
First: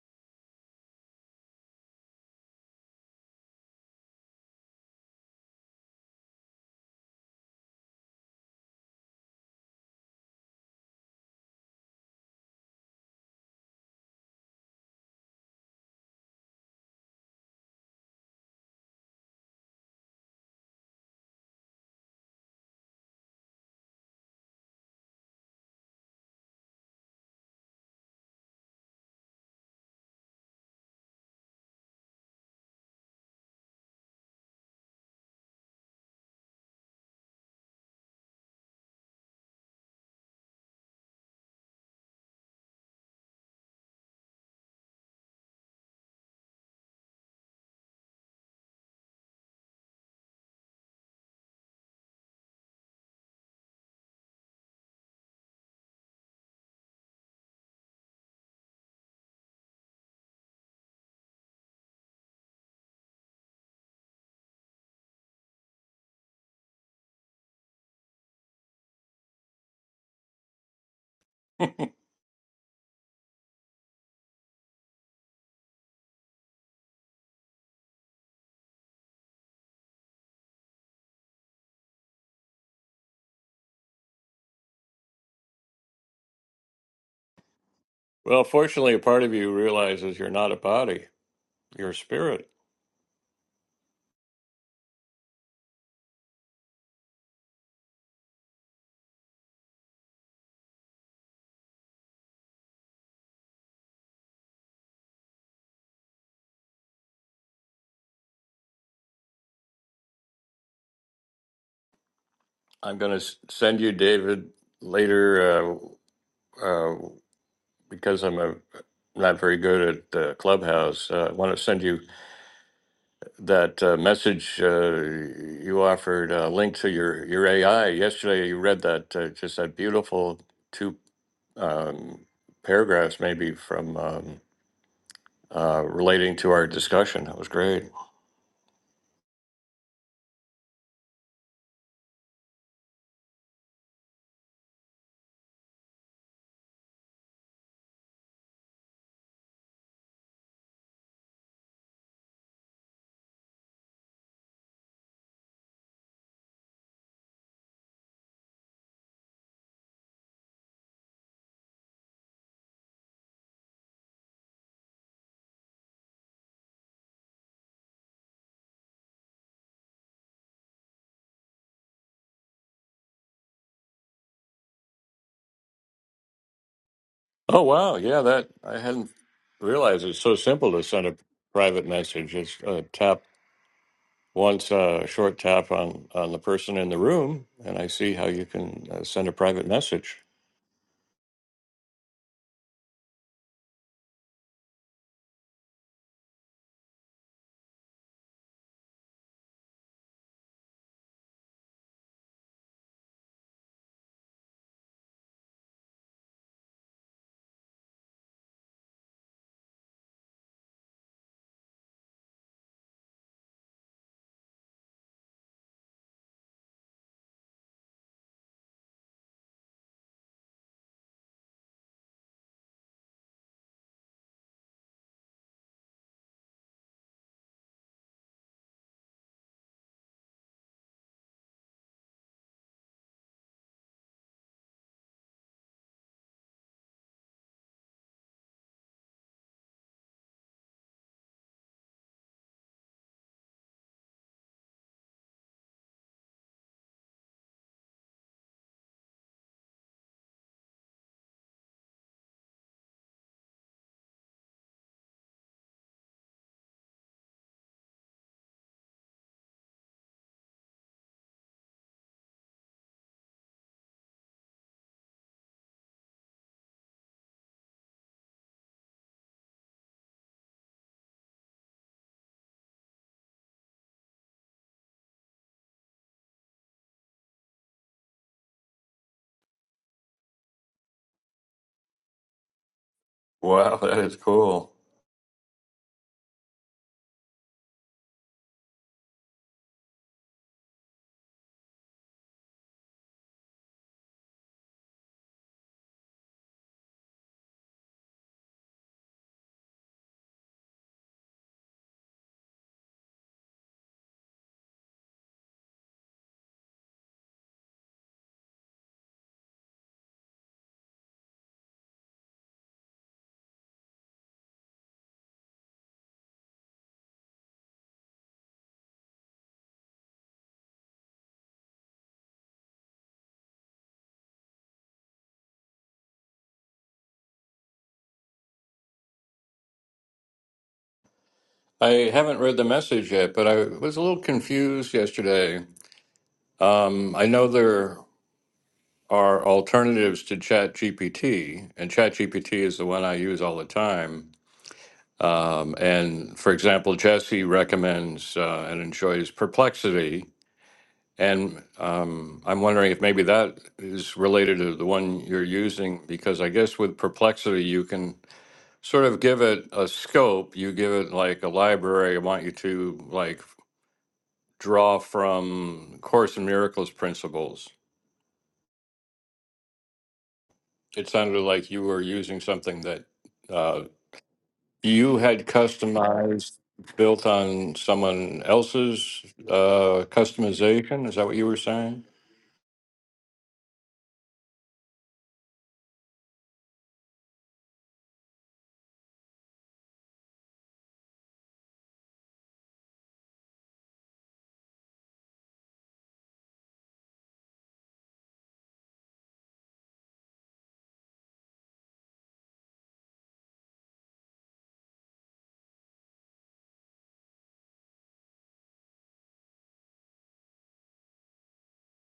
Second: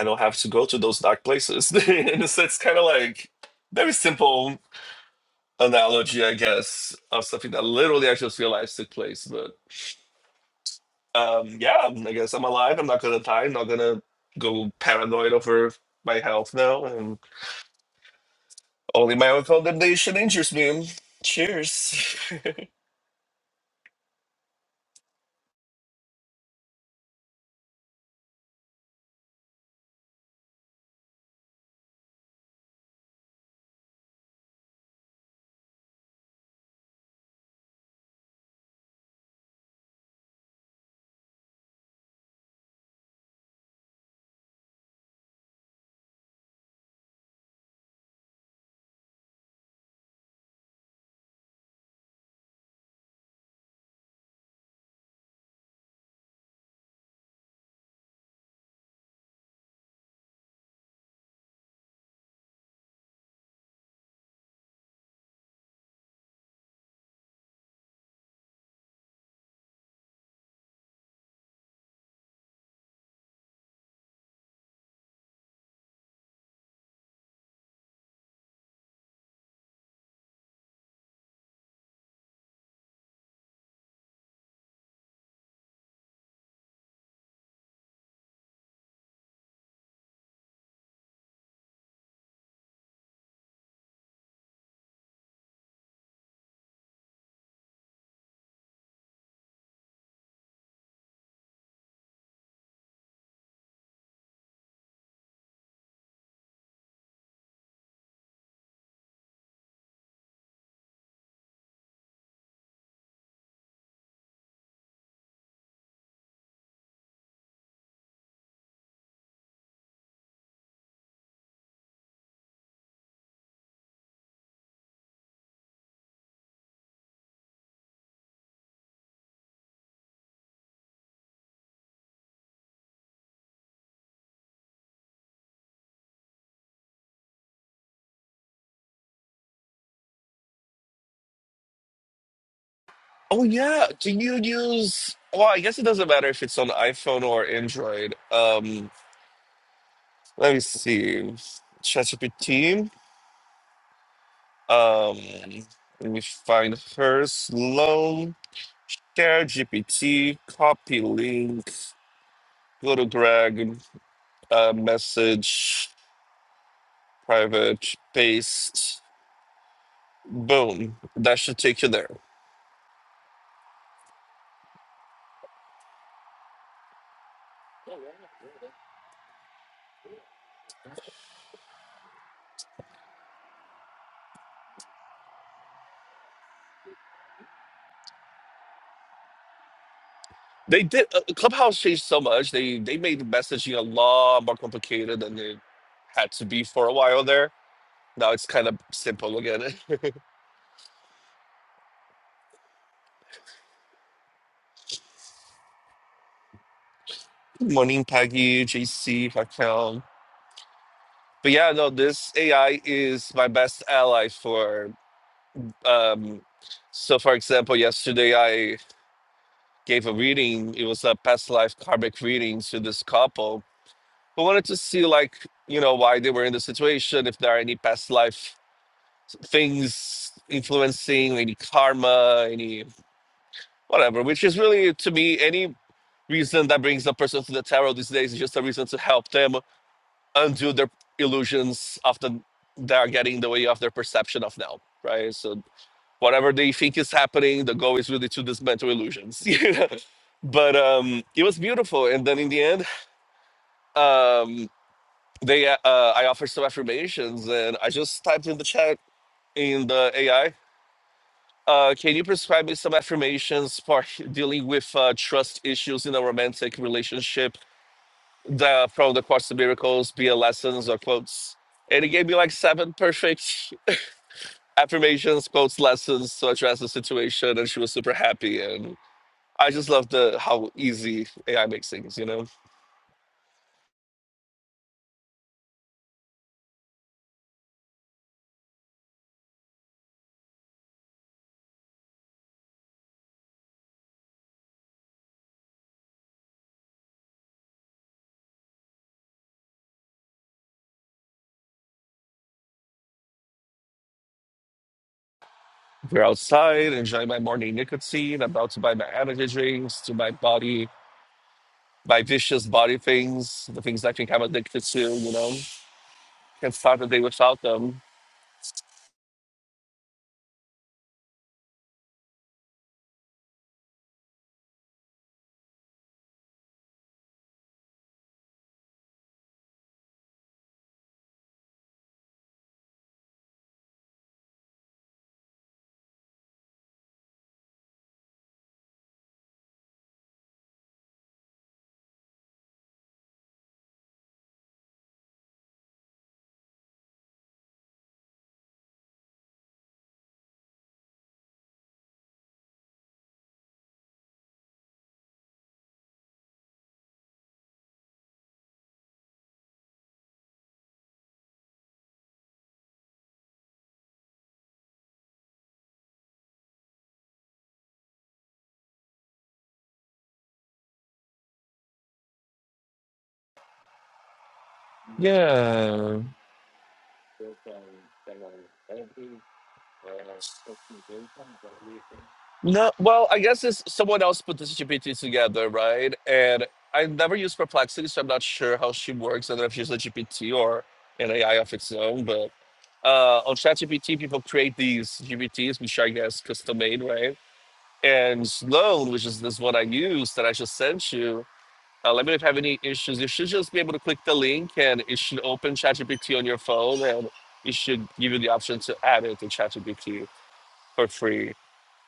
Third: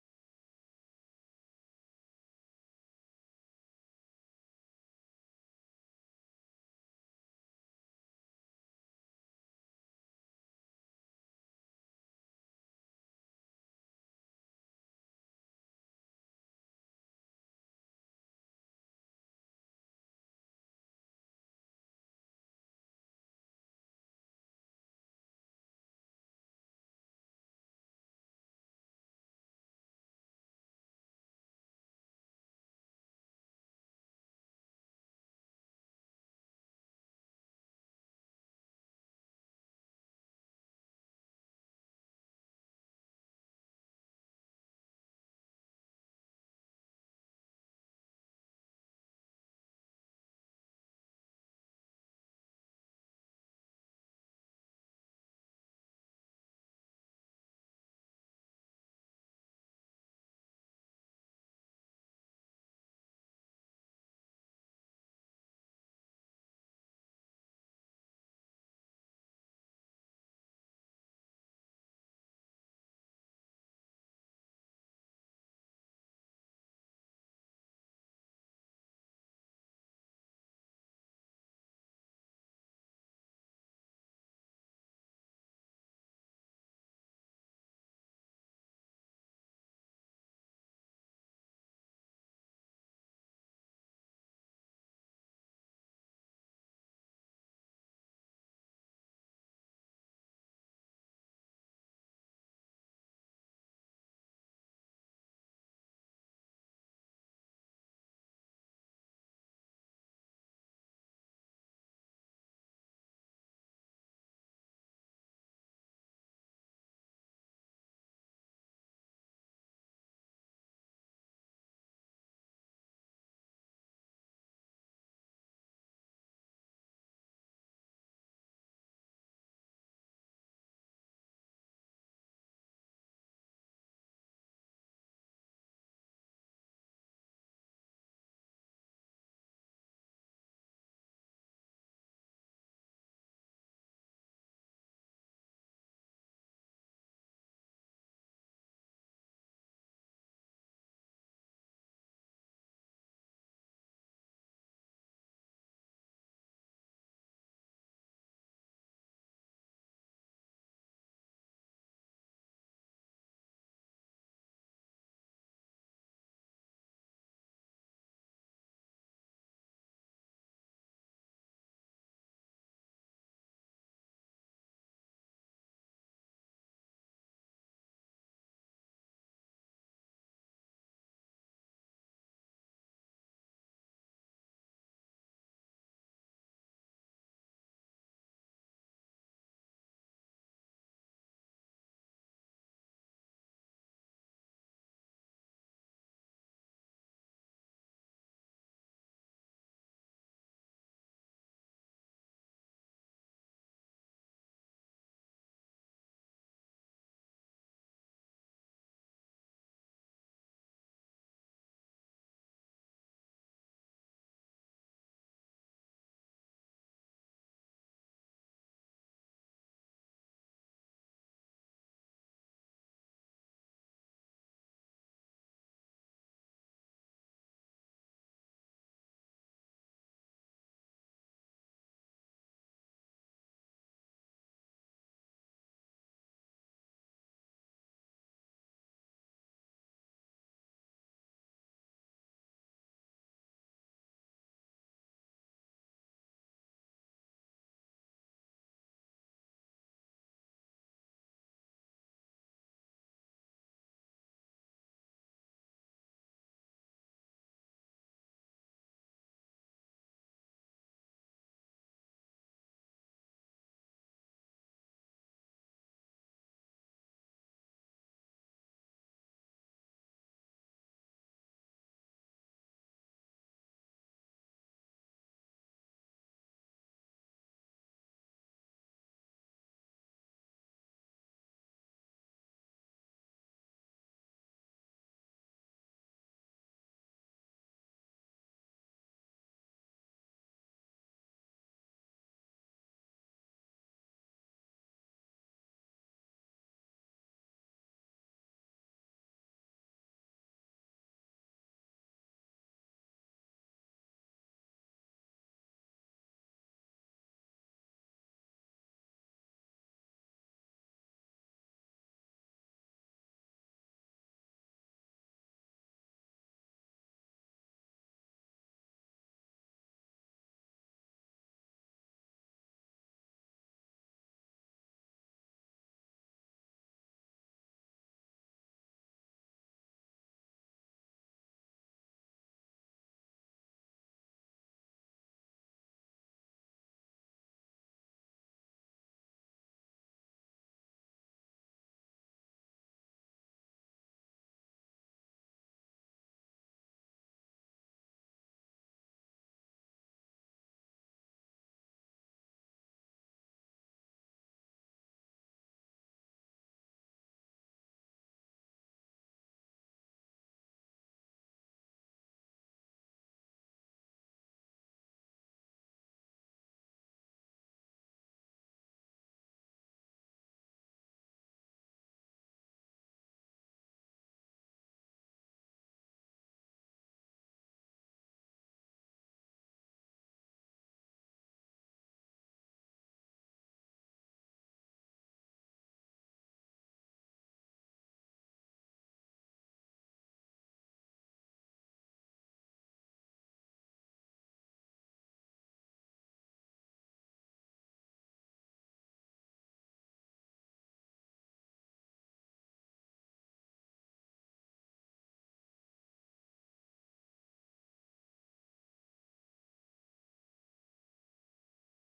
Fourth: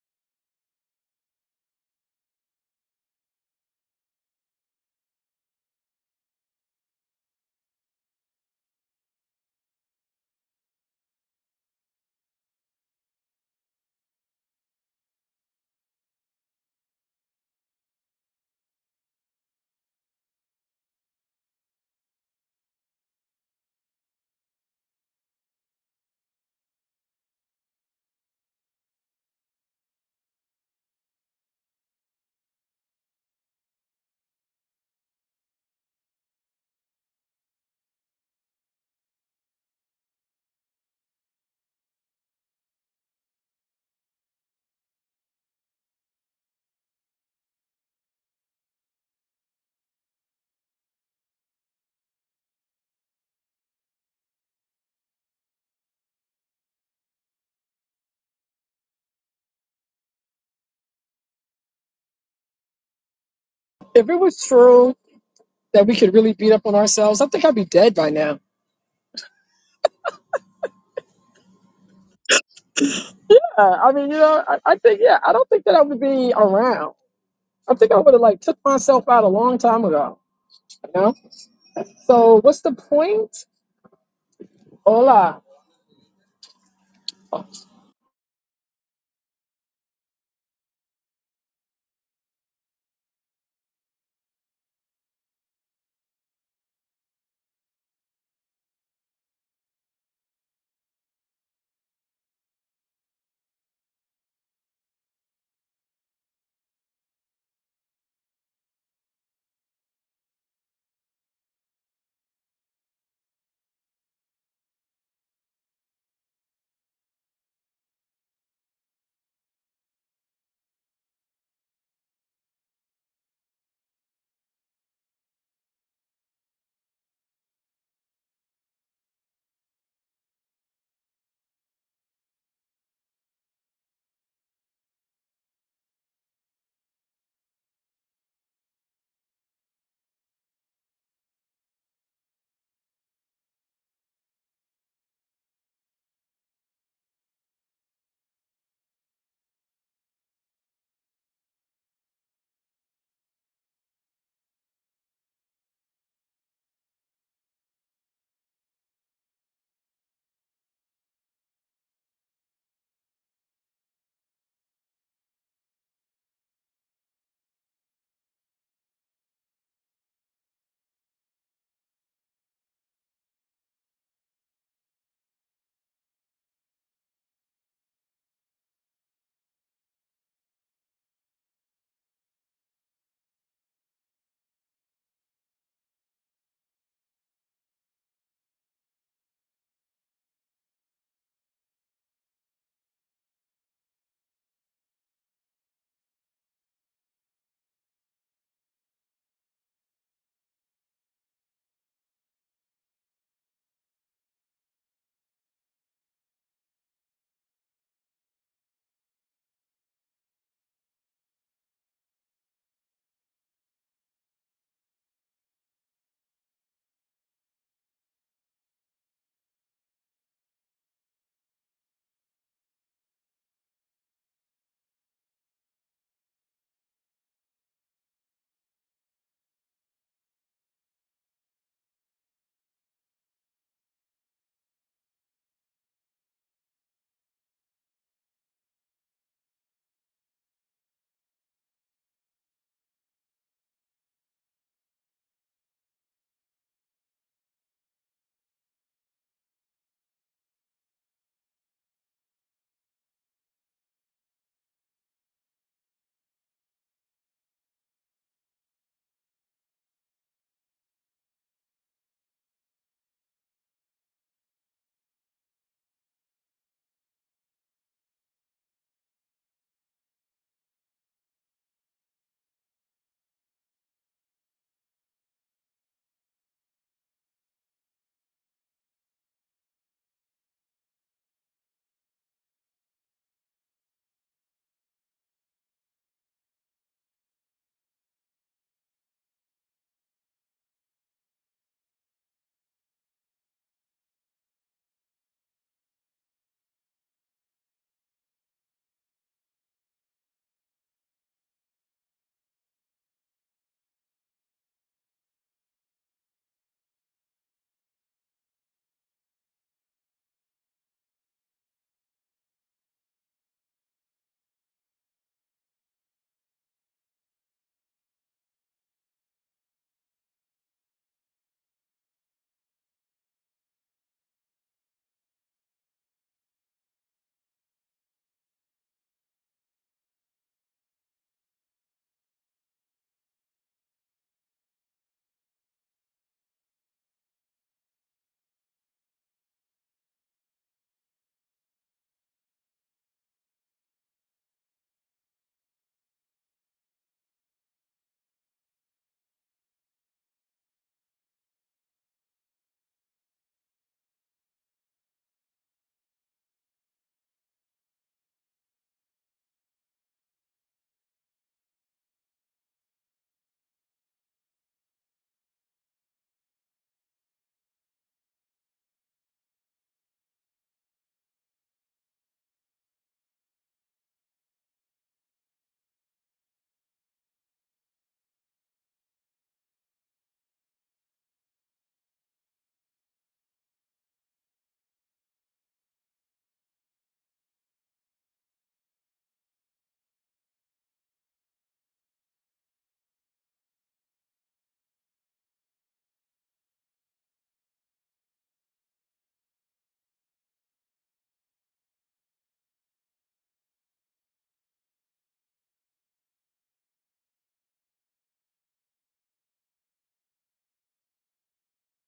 I don't have to go to those dark places. and it's, it's kind of like very simple analogy, I guess, of something that literally I just realized took place. but. um yeah i guess i'm alive i'm not gonna die i'm not gonna go paranoid over my health now and only my own condemnation injures me cheers
If it was true that we could really beat up on ourselves, I think I'd be dead by now. Uh, I mean, you know, I, I think, yeah, I don't think that I would be around. I think I would have like took myself out a long time ago. You know. So what's the point? Hola.
Well, fortunately, a part of you realizes you're not a body, you're a spirit. I'm going to send you, David, later uh, uh, because I'm a, not very good at uh, Clubhouse. Uh, I want to send you that uh, message uh, you offered a link to your your AI yesterday. You read that uh, just that beautiful two um, paragraphs maybe from um, uh, relating to our discussion. That was great.
oh yeah do you use well i guess it doesn't matter if it's on iphone or android um let me see chatgpt um let me find hers loan share gpt copy link go to greg uh, message private based boom that should take you there
Oh wow, yeah, that I hadn't realized it's so simple to send a private message. It's a tap once uh, a short tap on on the person in the room, and I see how you can uh, send a private message.
they did uh, clubhouse changed so much they they made messaging a lot more complicated than it had to be for a while there now it's kind of simple again Good morning peggy jc Raquel. but yeah no this ai is my best ally for um so for example yesterday i gave a reading it was a past life karmic reading to this couple We wanted to see, like, you know, why they were in the situation, if there are any past life things influencing, any karma, any whatever, which is really, to me, any reason that brings a person to the tarot these days is just a reason to help them undo their illusions after they are getting in the way of their perception of now, right? So whatever they think is happening, the goal is really to dismantle illusions. you know? but um, it was beautiful. And then in the end, um, they uh, uh, I offered some affirmations and I just typed in the chat in the AI. Uh, can you prescribe me some affirmations for dealing with uh, trust issues in a romantic relationship that from the Course of Miracles, be a lessons or quotes? And it gave me like seven perfect affirmations, quotes, lessons to address the situation, and she was super happy. And I just love the how easy AI makes things. You know,
Wow, that is cool.
we're outside, enjoying my morning nicotine, I'm about to buy my energy drinks to my body by vicious body things, the things I think I'm addicted to, you know, can not start the day without them.
I haven't read the message yet, but I was a little confused yesterday. Um, I know there are alternatives to ChatGPT, and ChatGPT is the one I use all the time. Um, and for example, Jesse recommends uh, and enjoys Perplexity. And um, I'm wondering if maybe that is related to the one you're using, because I guess with Perplexity, you can sort of give it a scope. You give it like a library. I want you to like draw from Course in Miracles principles. It sounded like you were using something that uh, you had
Yeah.
customized, built on someone else's uh, customization. Is that what you were saying?
No, well, I guess it's someone else put this GPT together, right? And I never use Perplexity, so I'm not sure how she works. I don't know if she's a GPT or an AI of its own, but uh, on ChatGPT, people create these GPTs, which I guess custom made, right? And Sloan, which is this one I use that I just sent you, Uh, let me know if you have any issues. You should just be able to click the link and it should open ChatGPT on your phone and it should give you the option to add it to ChatGPT for free.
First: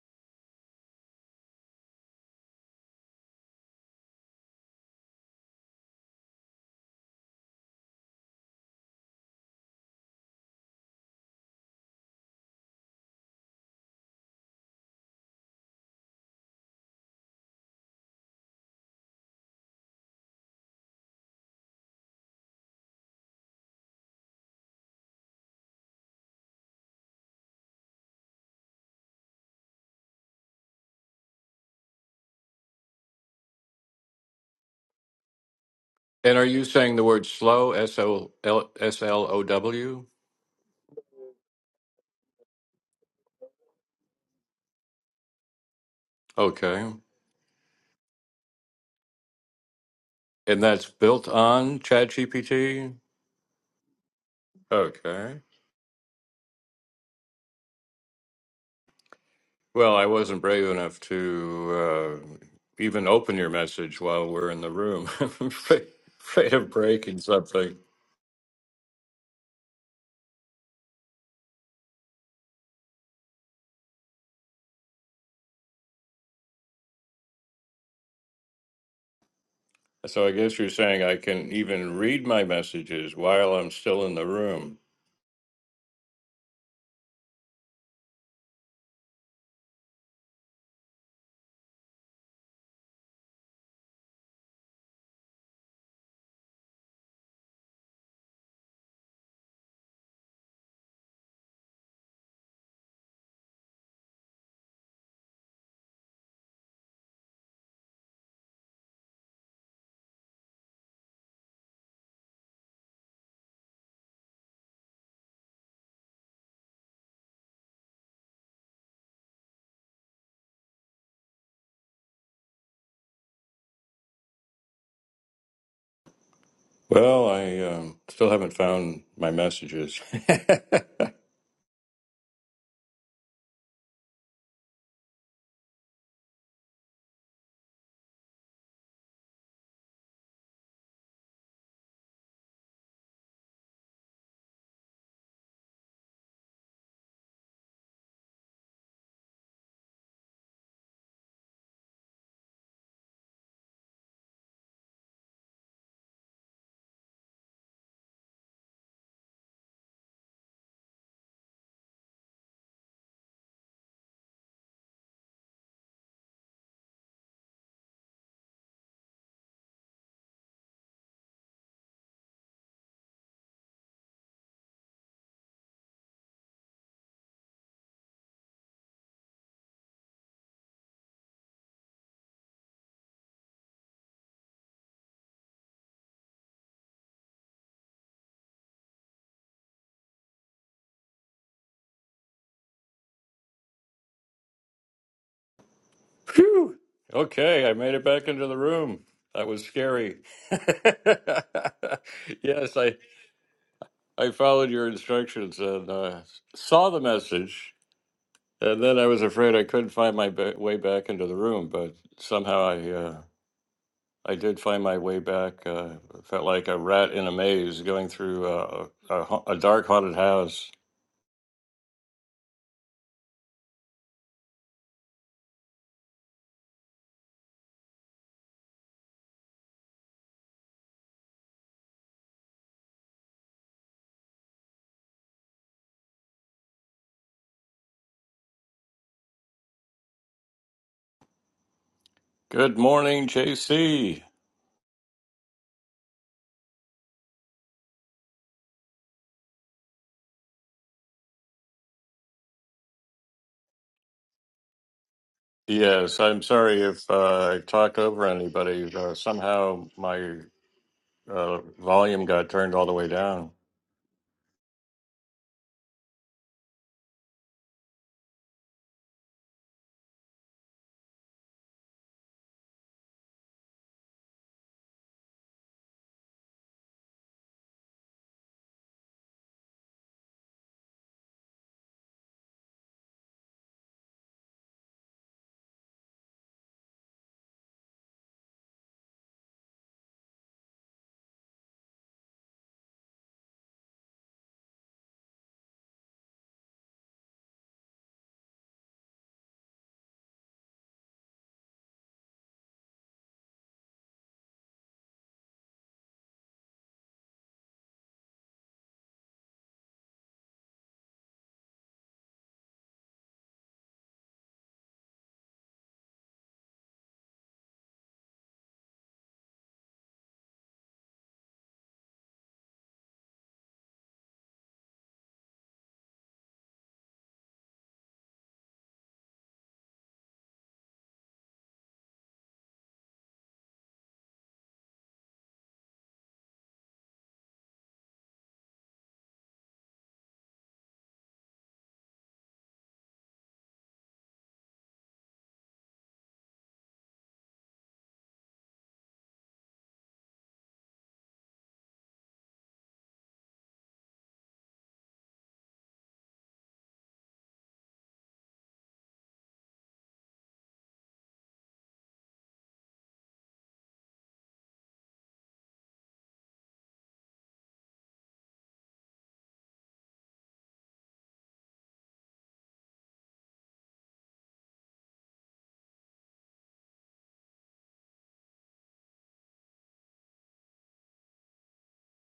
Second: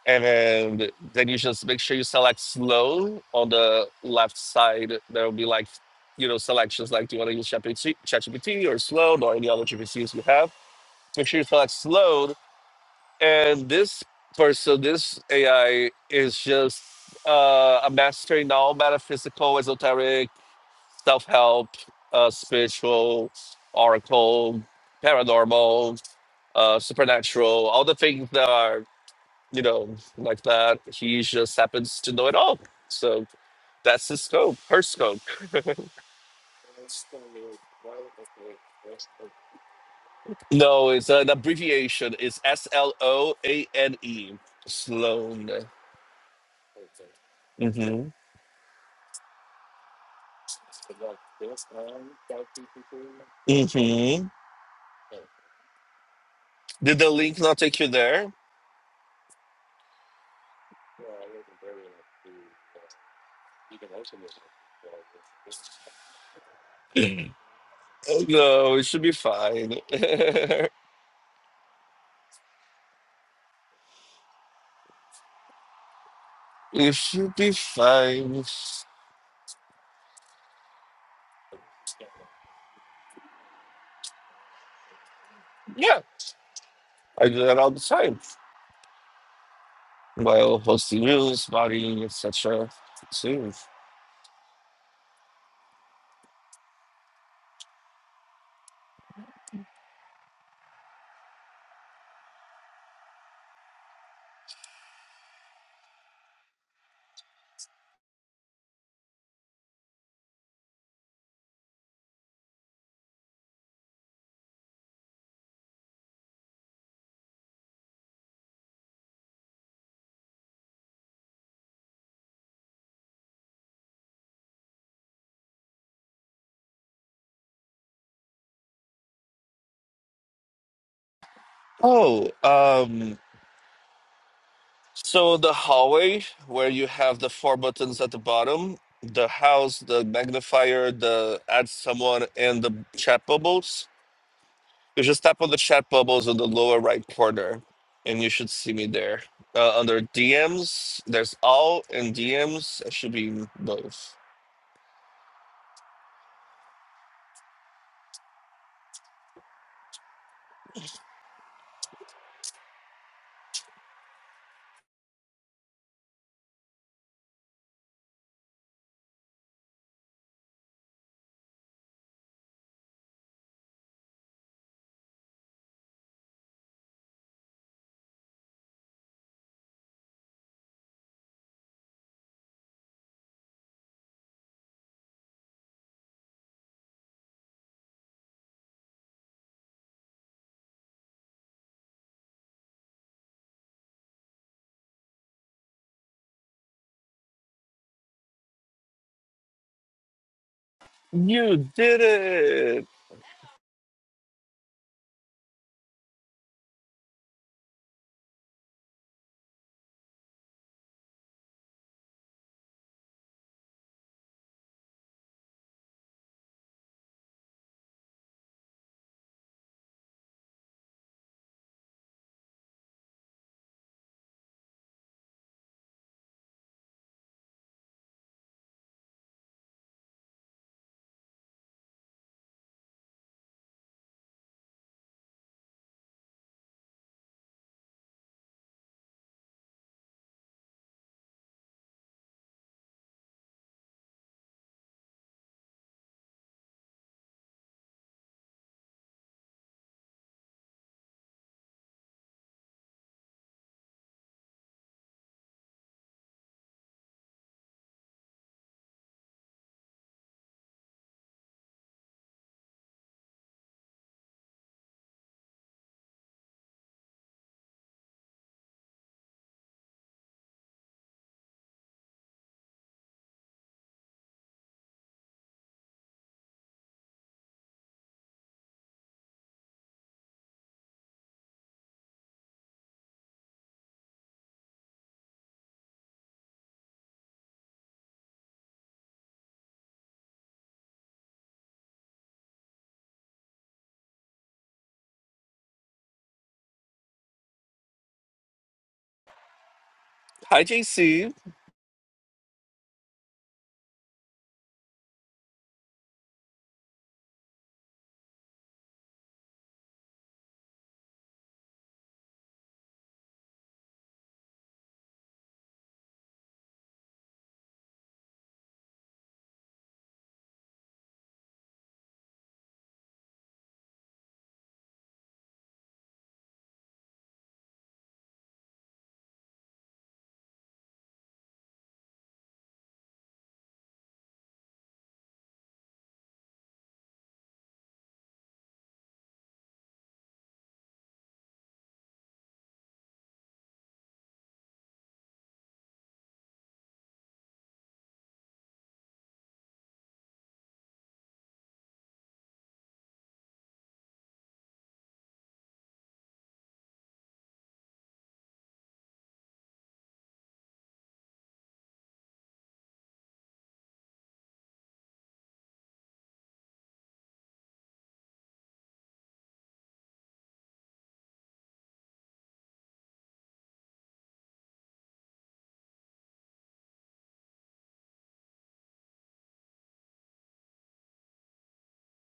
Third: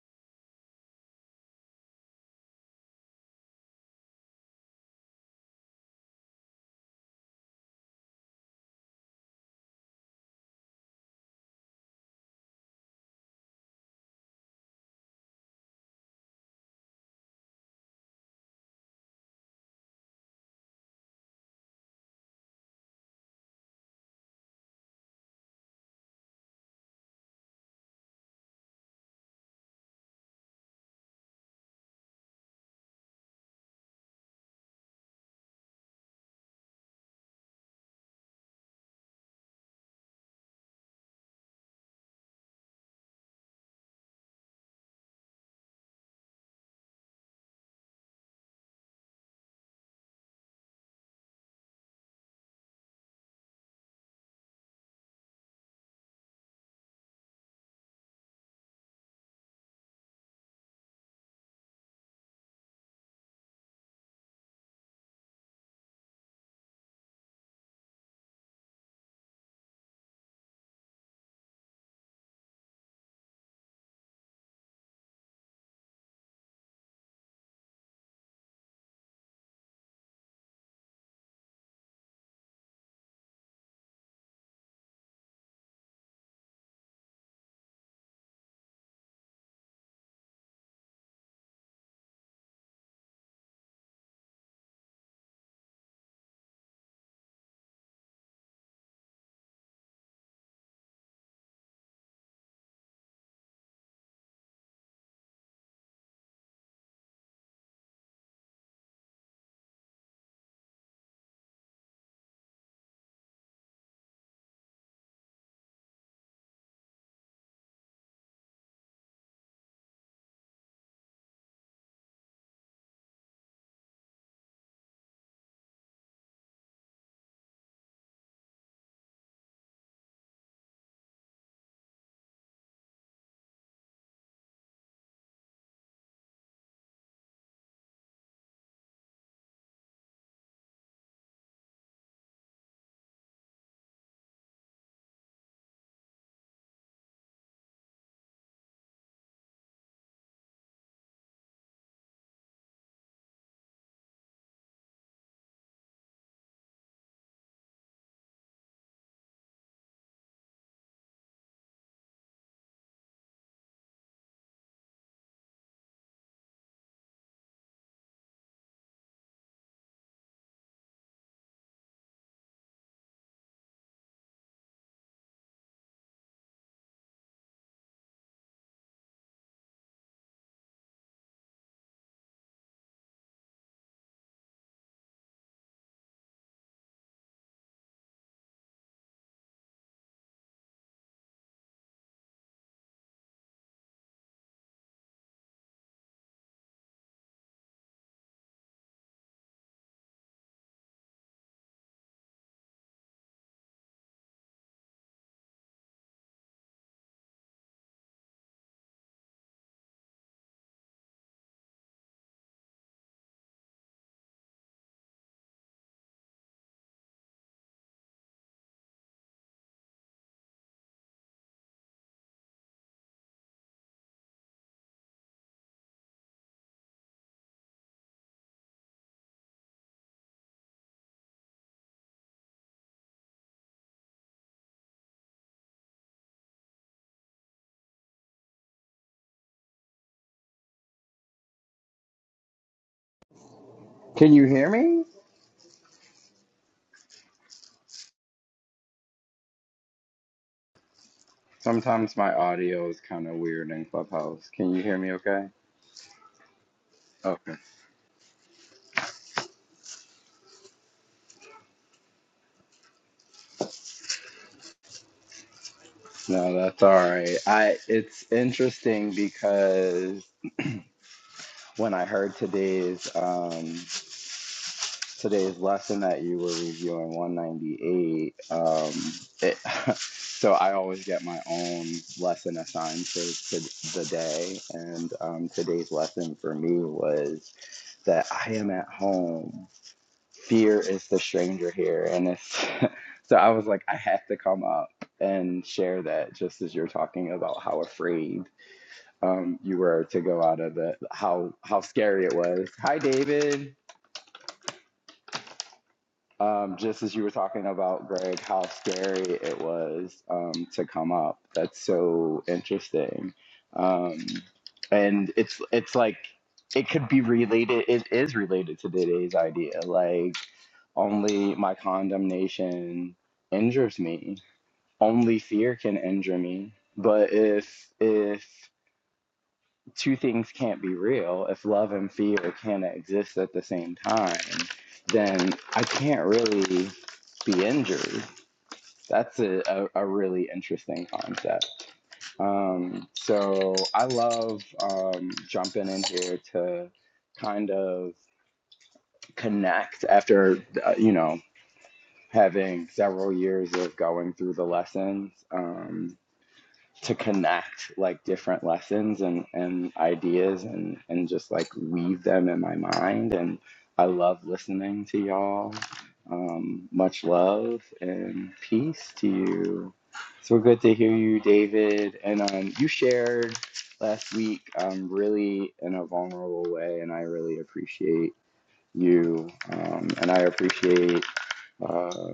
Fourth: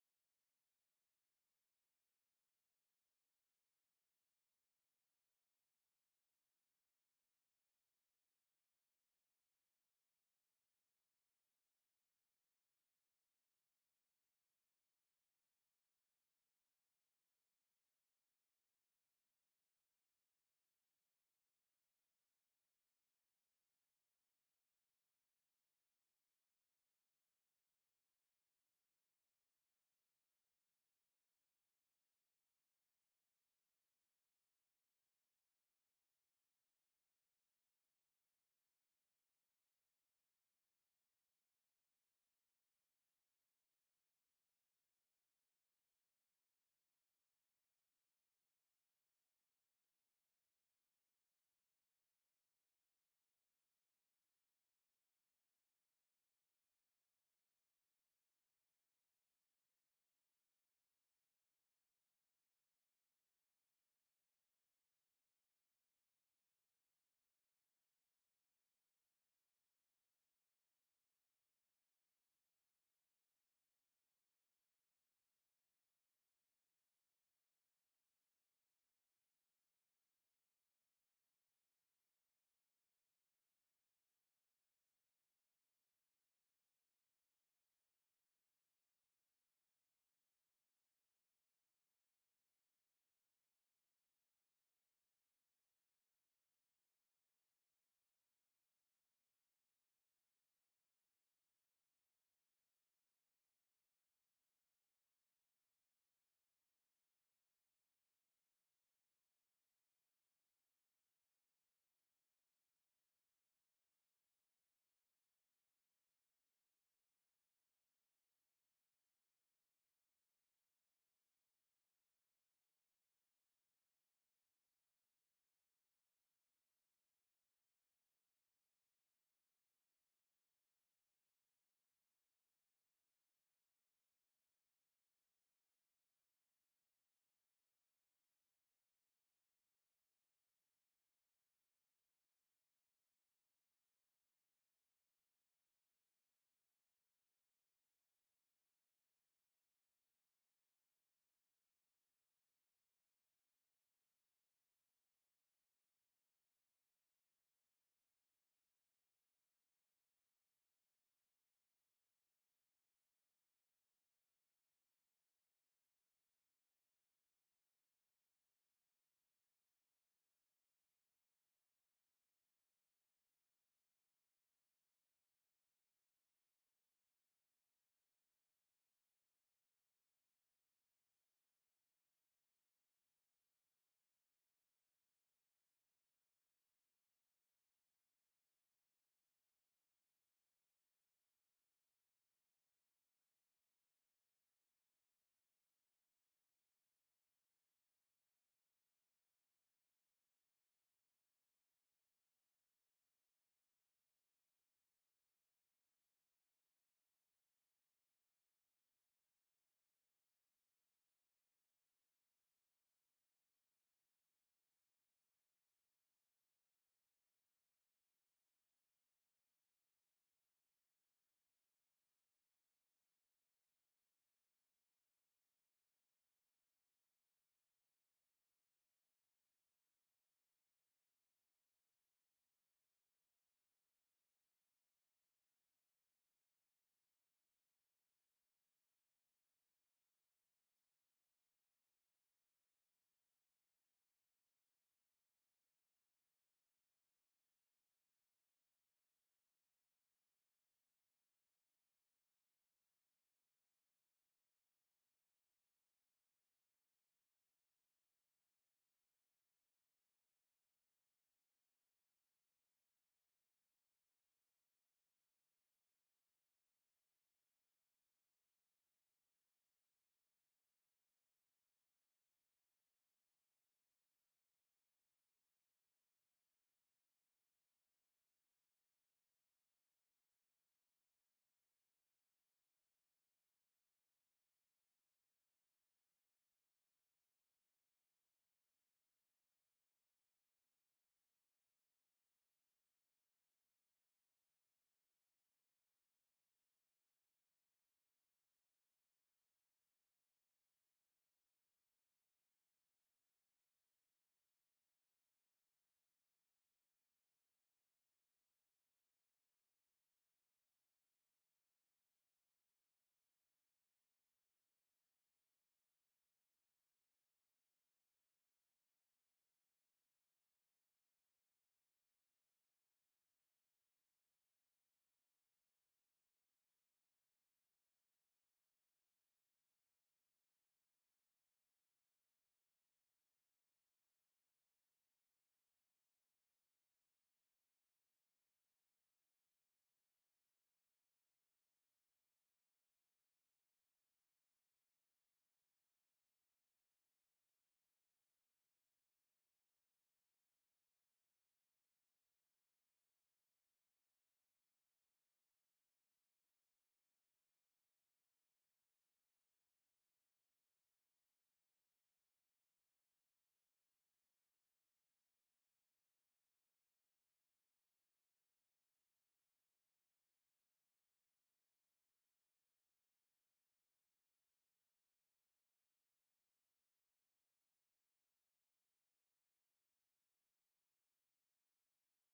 And then, then you just make sure you select slow on the left side. There will be like, you know, selections like do you want to use ChatGPT, ChatGPT or slow or any other GPTs you have. Make sure you select slow. And this person, this AI is just uh, a master in all metaphysical, esoteric, self help, uh, spiritual, oracle, paranormal, uh, supernatural, all the things that are, you know, like that. He just happens to know it all. So that's his scope, her scope.
And are you saying the word slow, S O L S L O W?
No, it's an abbreviation. It's S L O A N E, Sloan.
Okay.
Mm-hmm.
And that's built on ChatGPT?
Mm-hmm.
Okay.
Did the link not take you there?
Well, I wasn't brave enough to uh, even open your message while we're in the room. I'm afraid, afraid of breaking something.
Oh, No, it should be fine. it should be fine.
So I guess you're saying I can even read my messages while I'm still in the room.
Yeah, I do that all the time. while hosting rooms, modeling, etc. Soon.
Well, I um, still haven't found my messages.
Oh, um, so the hallway where you have the four buttons at the bottom, the house, the magnifier, the add someone, and the chat bubbles. You just tap on the chat bubbles on the lower right corner, and you should see me there. Uh, under DMs, there's all and DMs. I should be in both.
Phew. Okay, I made it back into the room. That was scary.
You did
yes,
it!
I I followed your instructions and uh, saw the message And then I was afraid I couldn't find my ba- way back into the room, but somehow I uh, I did find my way back. Uh, felt like a rat in a maze going through uh, a, ha- a dark haunted house. Good morning, JC.
Can you hear me? Sometimes my audio is kind of weird in Clubhouse. Can you hear me okay?
Yes, I'm sorry if
Okay.
uh, I talked over anybody. Uh, somehow my uh, volume got turned all the way down.
No, that's all right. I it's interesting because when I heard today's um today's lesson that you were reviewing 198 um it, so I always get my own lesson assigned for to the day and um today's lesson for me was that I am at home fear is the stranger here and it's so i was like i have to come up and share that just as you're talking about how afraid um, you were to go out
Hi,
of the
JC.
how how scary it was hi david um, just as you were talking about greg how scary it was um, to come up that's so interesting um, and it's it's like it could be related it is related to today's idea like Only my condemnation injures me. Only fear can injure me. But if if two things can't be real, if love and fear can't exist at the same time, then I can't really be injured. That's a, a, a really interesting concept. Um, so I love um, jumping in here to kind of connect after uh, you know having several years of going through the lessons um, to connect like different lessons and, and ideas and, and just like weave them in my mind. And I love listening to y'all. Um, much love and peace to you. So good to hear you, David. And um, you shared last week um, really in a vulnerable way, and I really appreciate you. Um, and I appreciate uh,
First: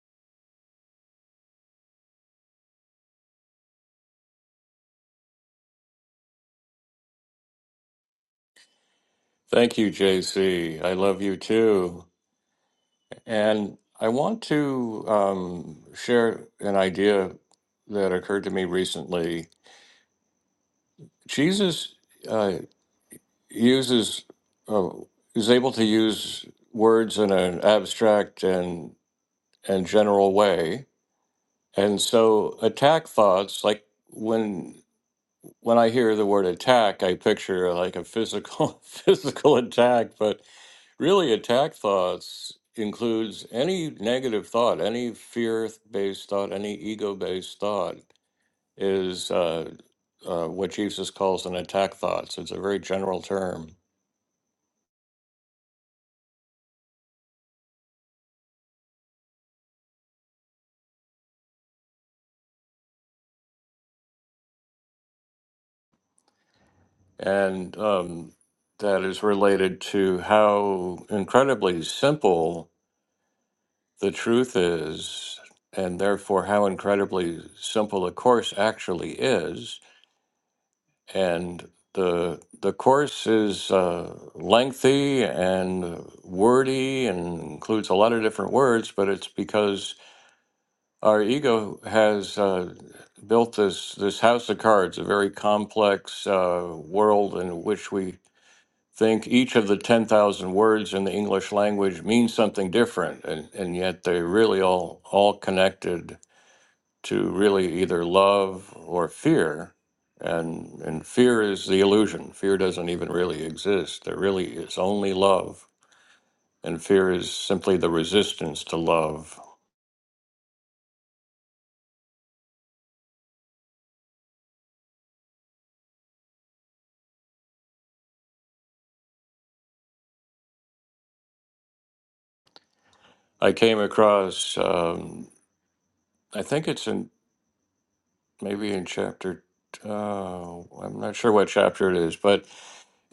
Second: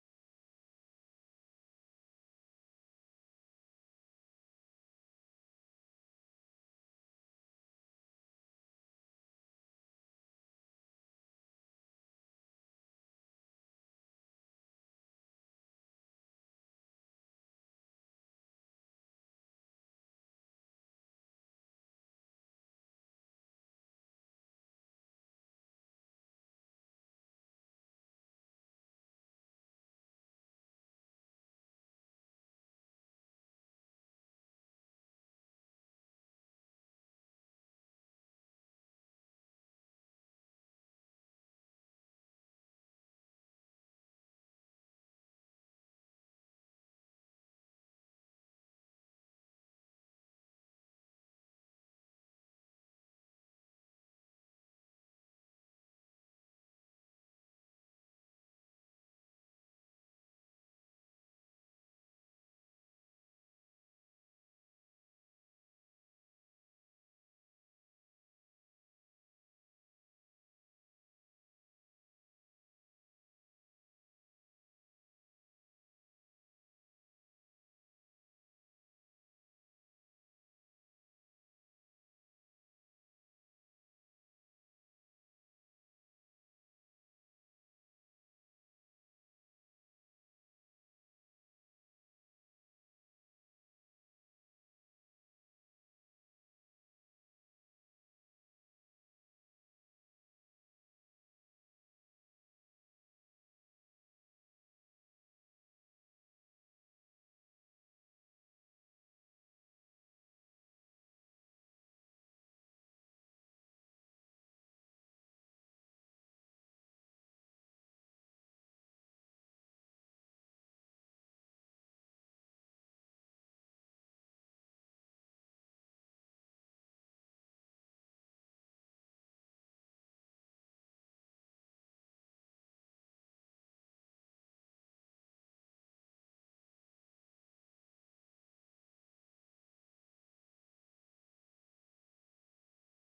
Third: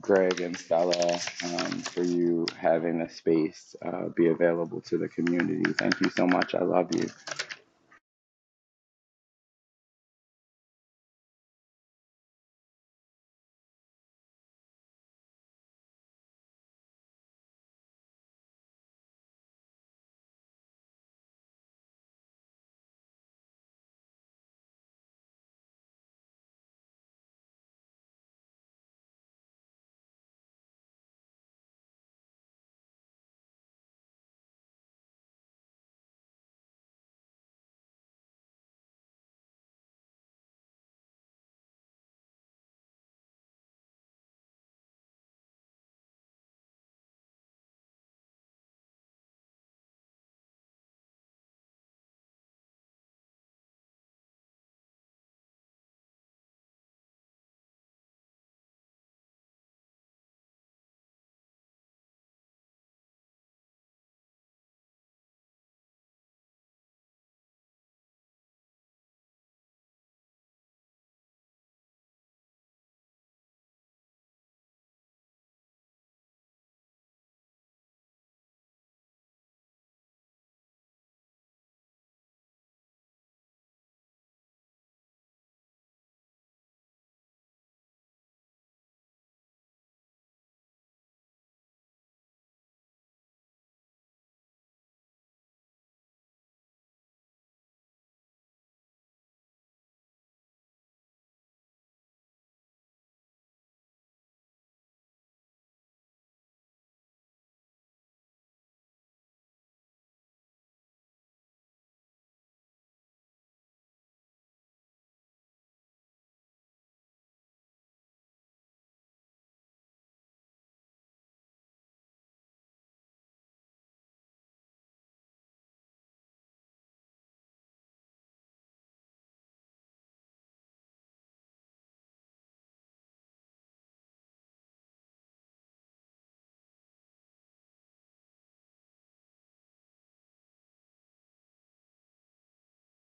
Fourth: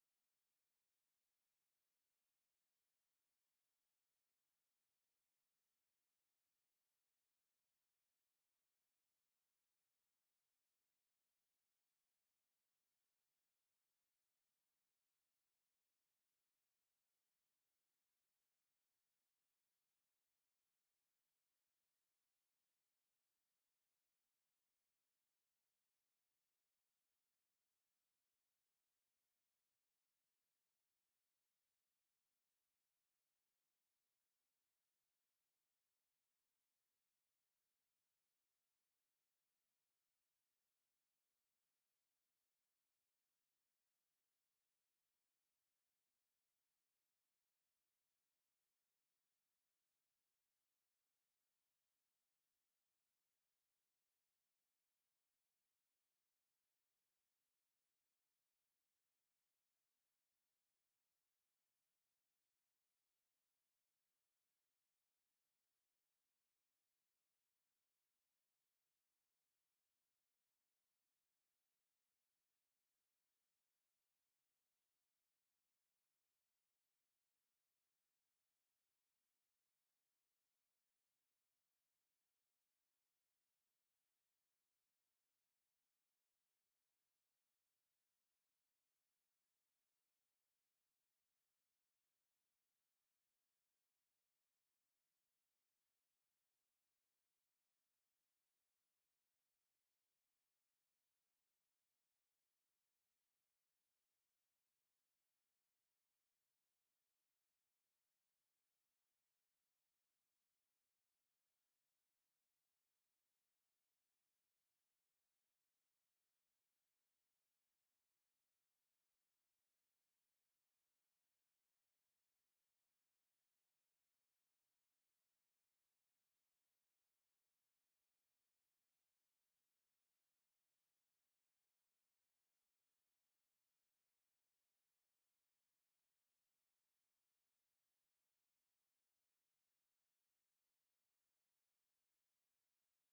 Greg and Stella, um, for you having the space uh, be available to the community. Thank you so much. I love you.
Thank you, JC. I love you too. And I want to um, share an idea that occurred to me recently. Jesus uh, uses, uh, is able to use words in an abstract and, and general way. And so attack thoughts, like when when I hear the word attack, I picture like a physical physical attack, but really attack thoughts includes any negative thought, any fear-based thought, any ego-based thought is uh, uh, what Jesus calls an attack thought. So it's a very general term, and um, that is related to how incredibly simple the truth is, and therefore how incredibly simple the course actually is and the the course is uh, lengthy and wordy and includes a lot of different words, but it's because our ego has uh, built this this house of cards, a very complex uh, world in which we think each of the 10,000 words in the English language means something different and, and yet they're really all all connected to really either love or fear and and fear is the illusion fear doesn't even really exist there really is only love and fear is simply the resistance to love i came across um, i think it's in maybe in chapter uh, i'm not sure what chapter it is but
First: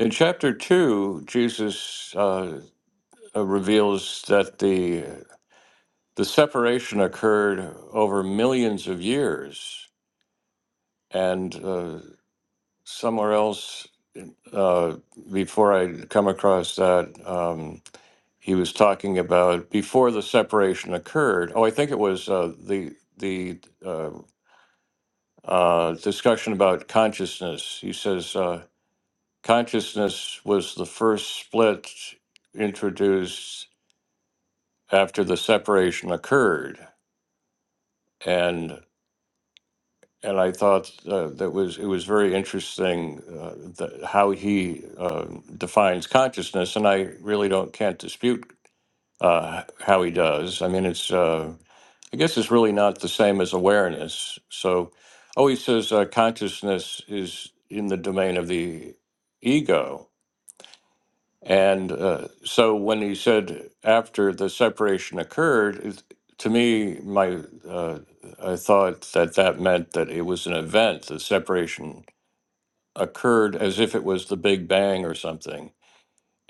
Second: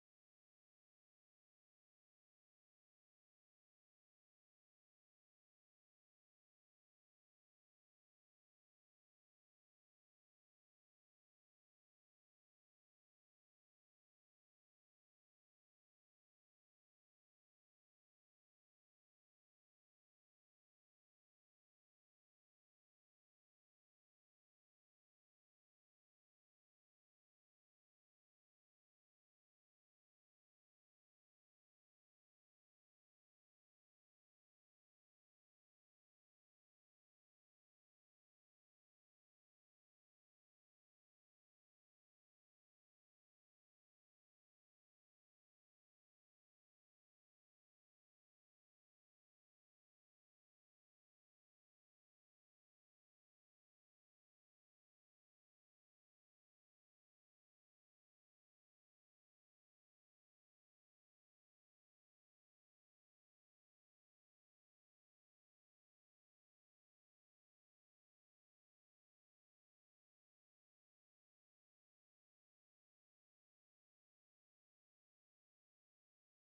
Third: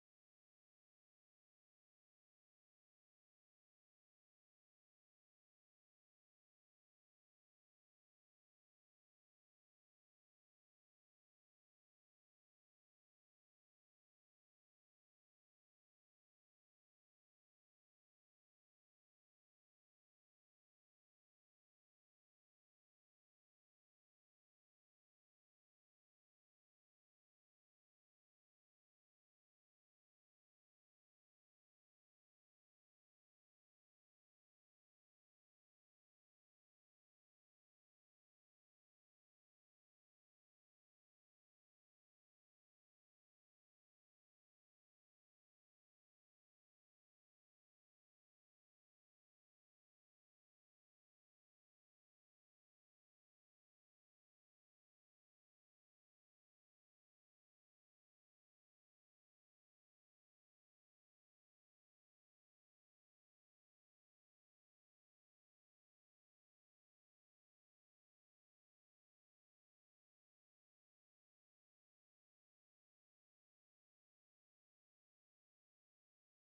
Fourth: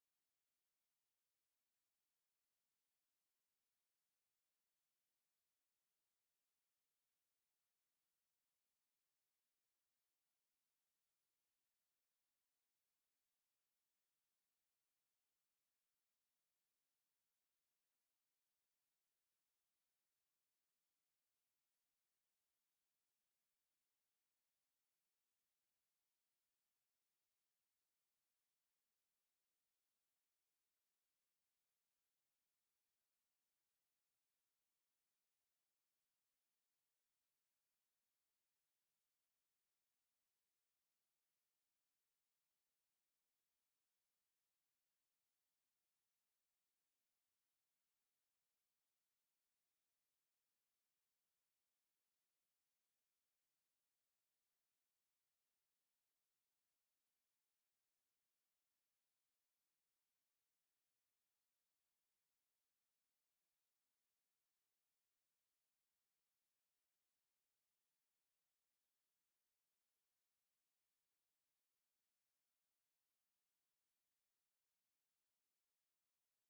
in chapter two jesus uh, uh, reveals that the the separation occurred over millions of years and uh, somewhere else uh, before I come across that. Um, he was talking about before the separation occurred. Oh, I think it was uh, the the uh, uh, discussion about consciousness. He says uh, consciousness was the first split introduced after the separation occurred, and. and I thought uh, that was it was very interesting uh, that how he uh, defines consciousness, and I really don't can't dispute uh, how he does. I mean, it's uh, I guess it's really not the same as awareness. So, oh, he says uh, consciousness is in the domain of the ego, and uh, so when he said after the separation occurred, it, to me, my uh, I thought that that meant that it was an event. The separation occurred as if it was the Big Bang or something,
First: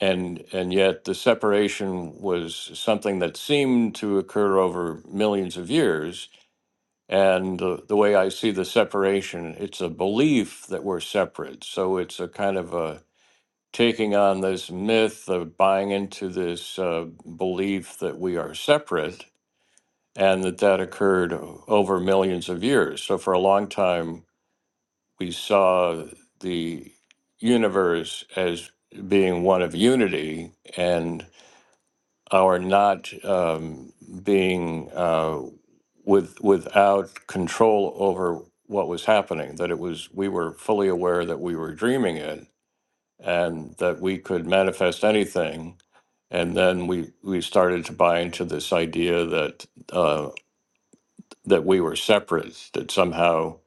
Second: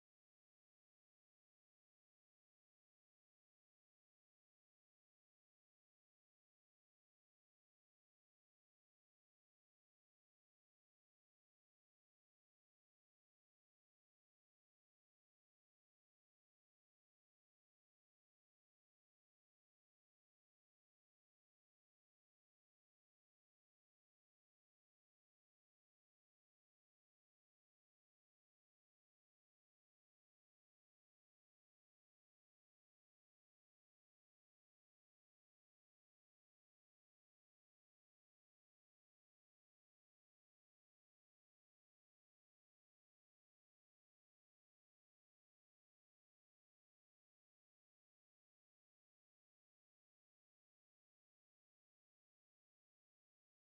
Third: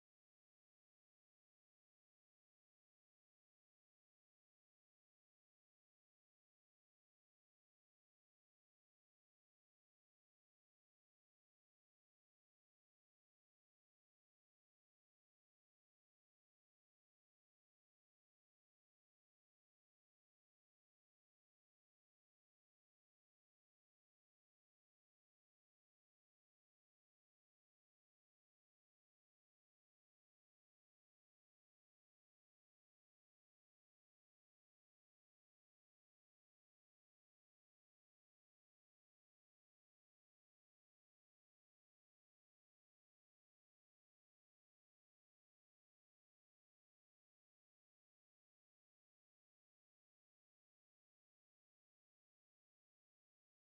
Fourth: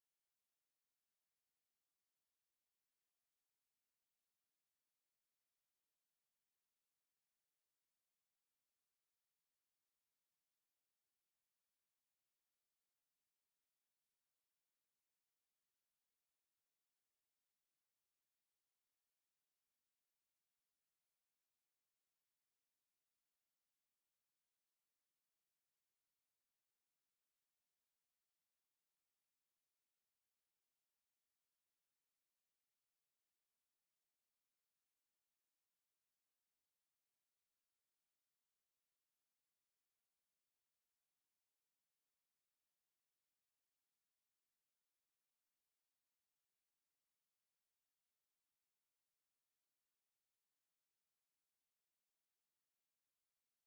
and and yet the separation was something that seemed to occur over millions of years. And the, the way I see the separation, it's a belief that we're separate. So it's a kind of a taking on this myth of buying into this uh, belief that we are separate and that that occurred o- over millions of years. So, for a long time, we saw the universe as being one of unity and our not um, being uh, with without control over what was happening that it was we were fully aware that we were dreaming it and that we could manifest anything. And then we, we started to buy into this idea that uh, that we were separate, that somehow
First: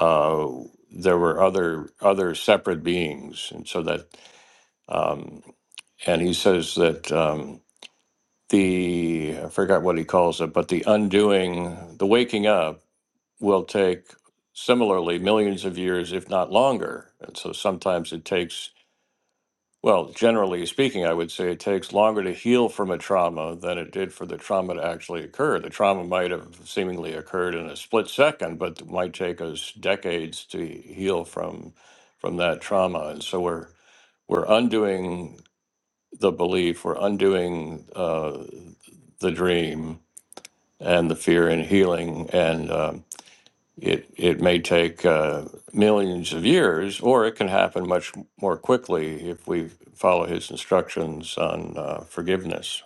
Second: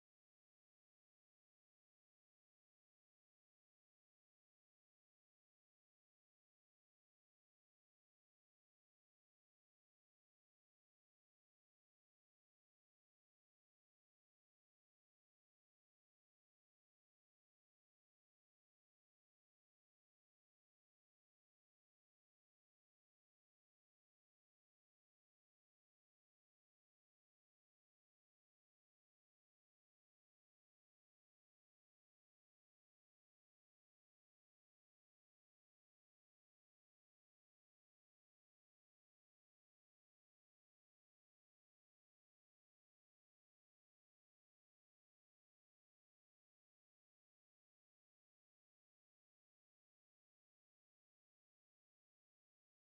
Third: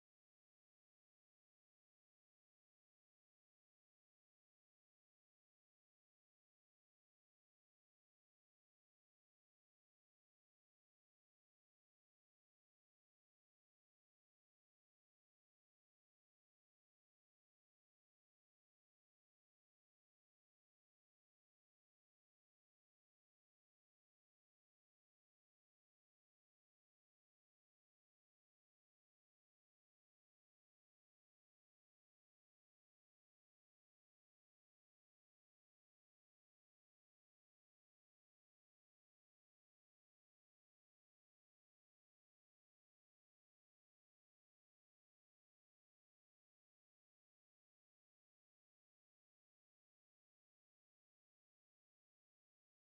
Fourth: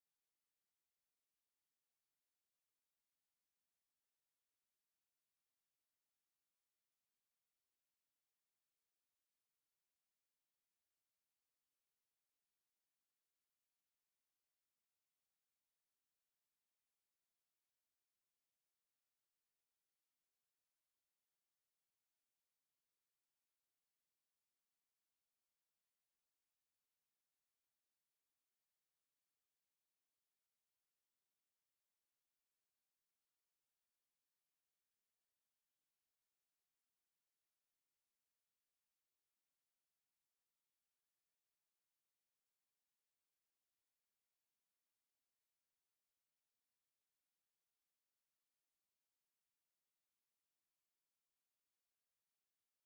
uh, there were other other separate beings, and so that um, and he says that um, the I forgot what he calls it, but the undoing, the waking up, will take similarly millions of years, if not longer. And so sometimes it takes Well, generally speaking, I would say it takes longer to heal from a trauma than it did for the trauma to actually occur. The trauma might have seemingly occurred in a split second, but it might take us decades to heal from from that trauma. And so we're we're undoing the belief, we're undoing uh, the dream and the fear and healing. And um, it it may take uh, millions of years, or it can happen much more quickly if we follow his instructions on uh, forgiveness.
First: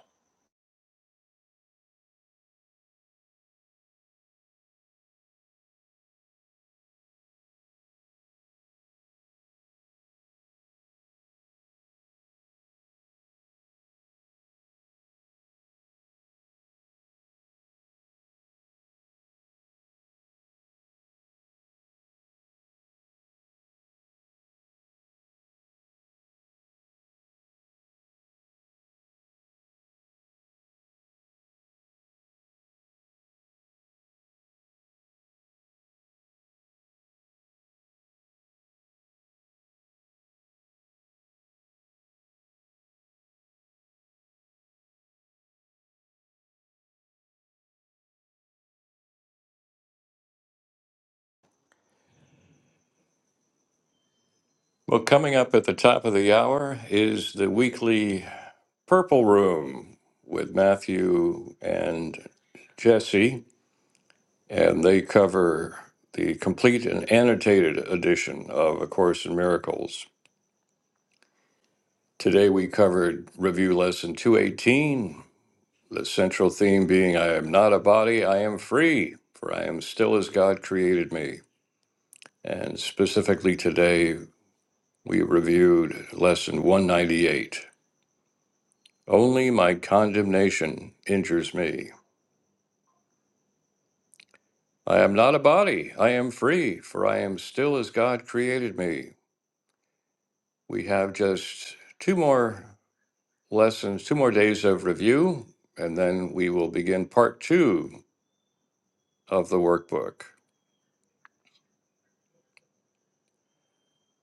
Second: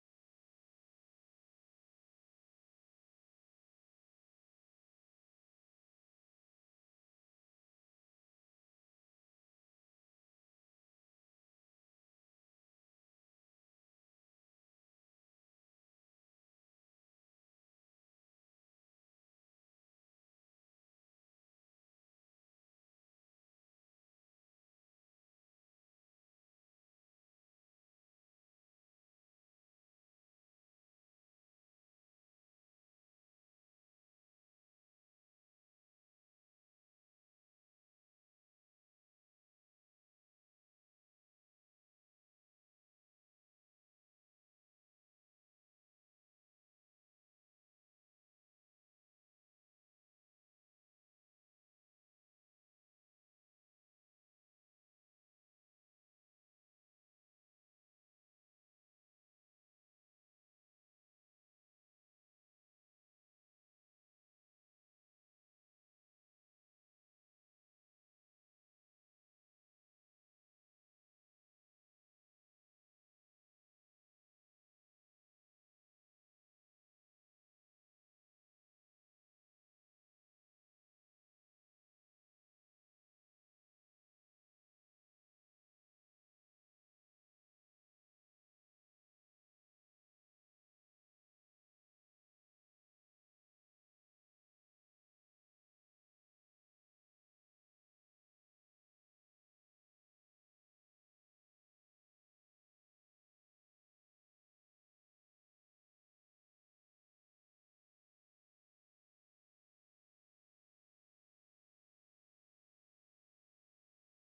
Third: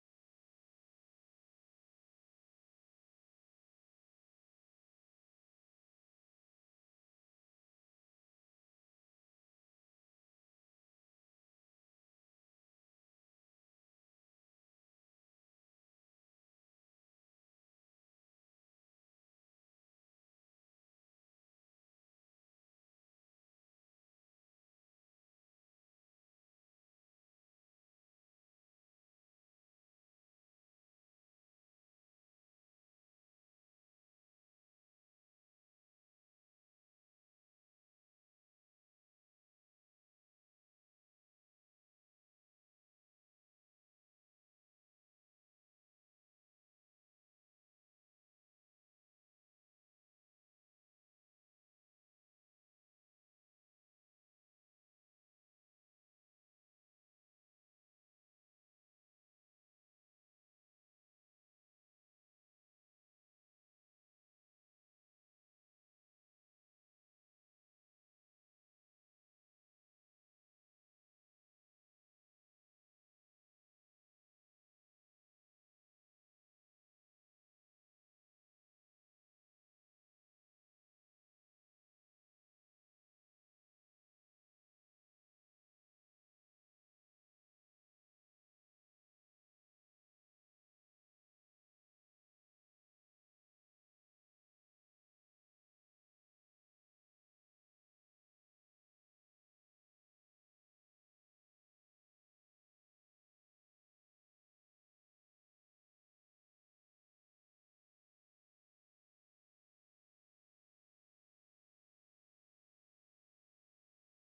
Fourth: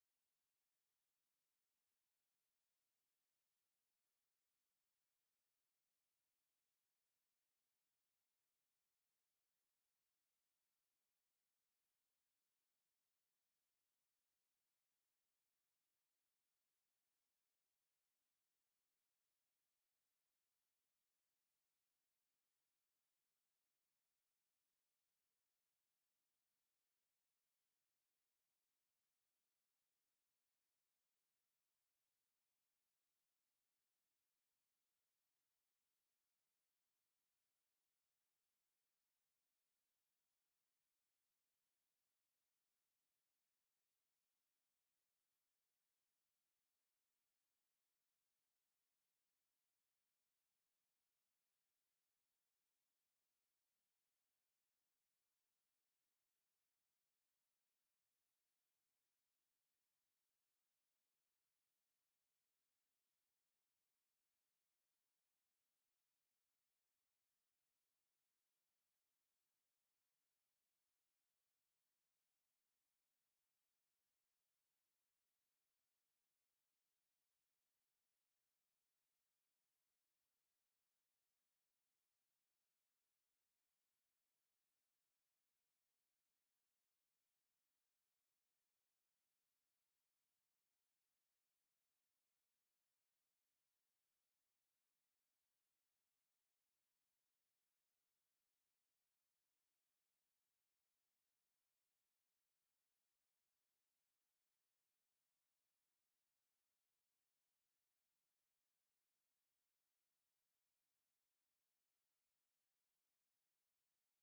Well, coming up at the top of the hour is the weekly Purple Room with Matthew and Jesse, and they cover the complete and annotated edition of A Course in Miracles. Today we covered review lesson 218 The central theme being, I am not a body, I am free, for I am still as God created me. And specifically today, we reviewed lesson 198 Only my condemnation injures me. I am not a body, I am free, for I am still as God created me. We have just two more lessons, two more days of review, and then we will begin part two of the workbook.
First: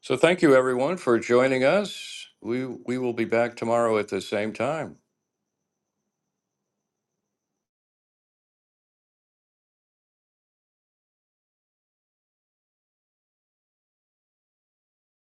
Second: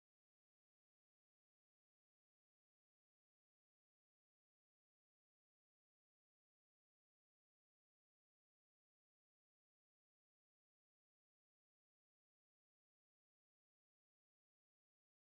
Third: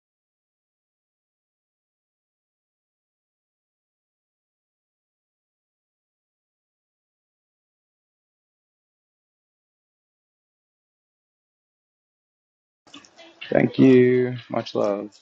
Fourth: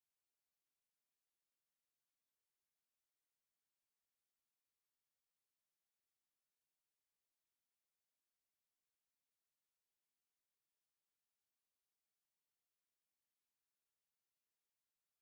So thank you everyone for joining us. We we will be back tomorrow at the same time.
Thank you. Much love.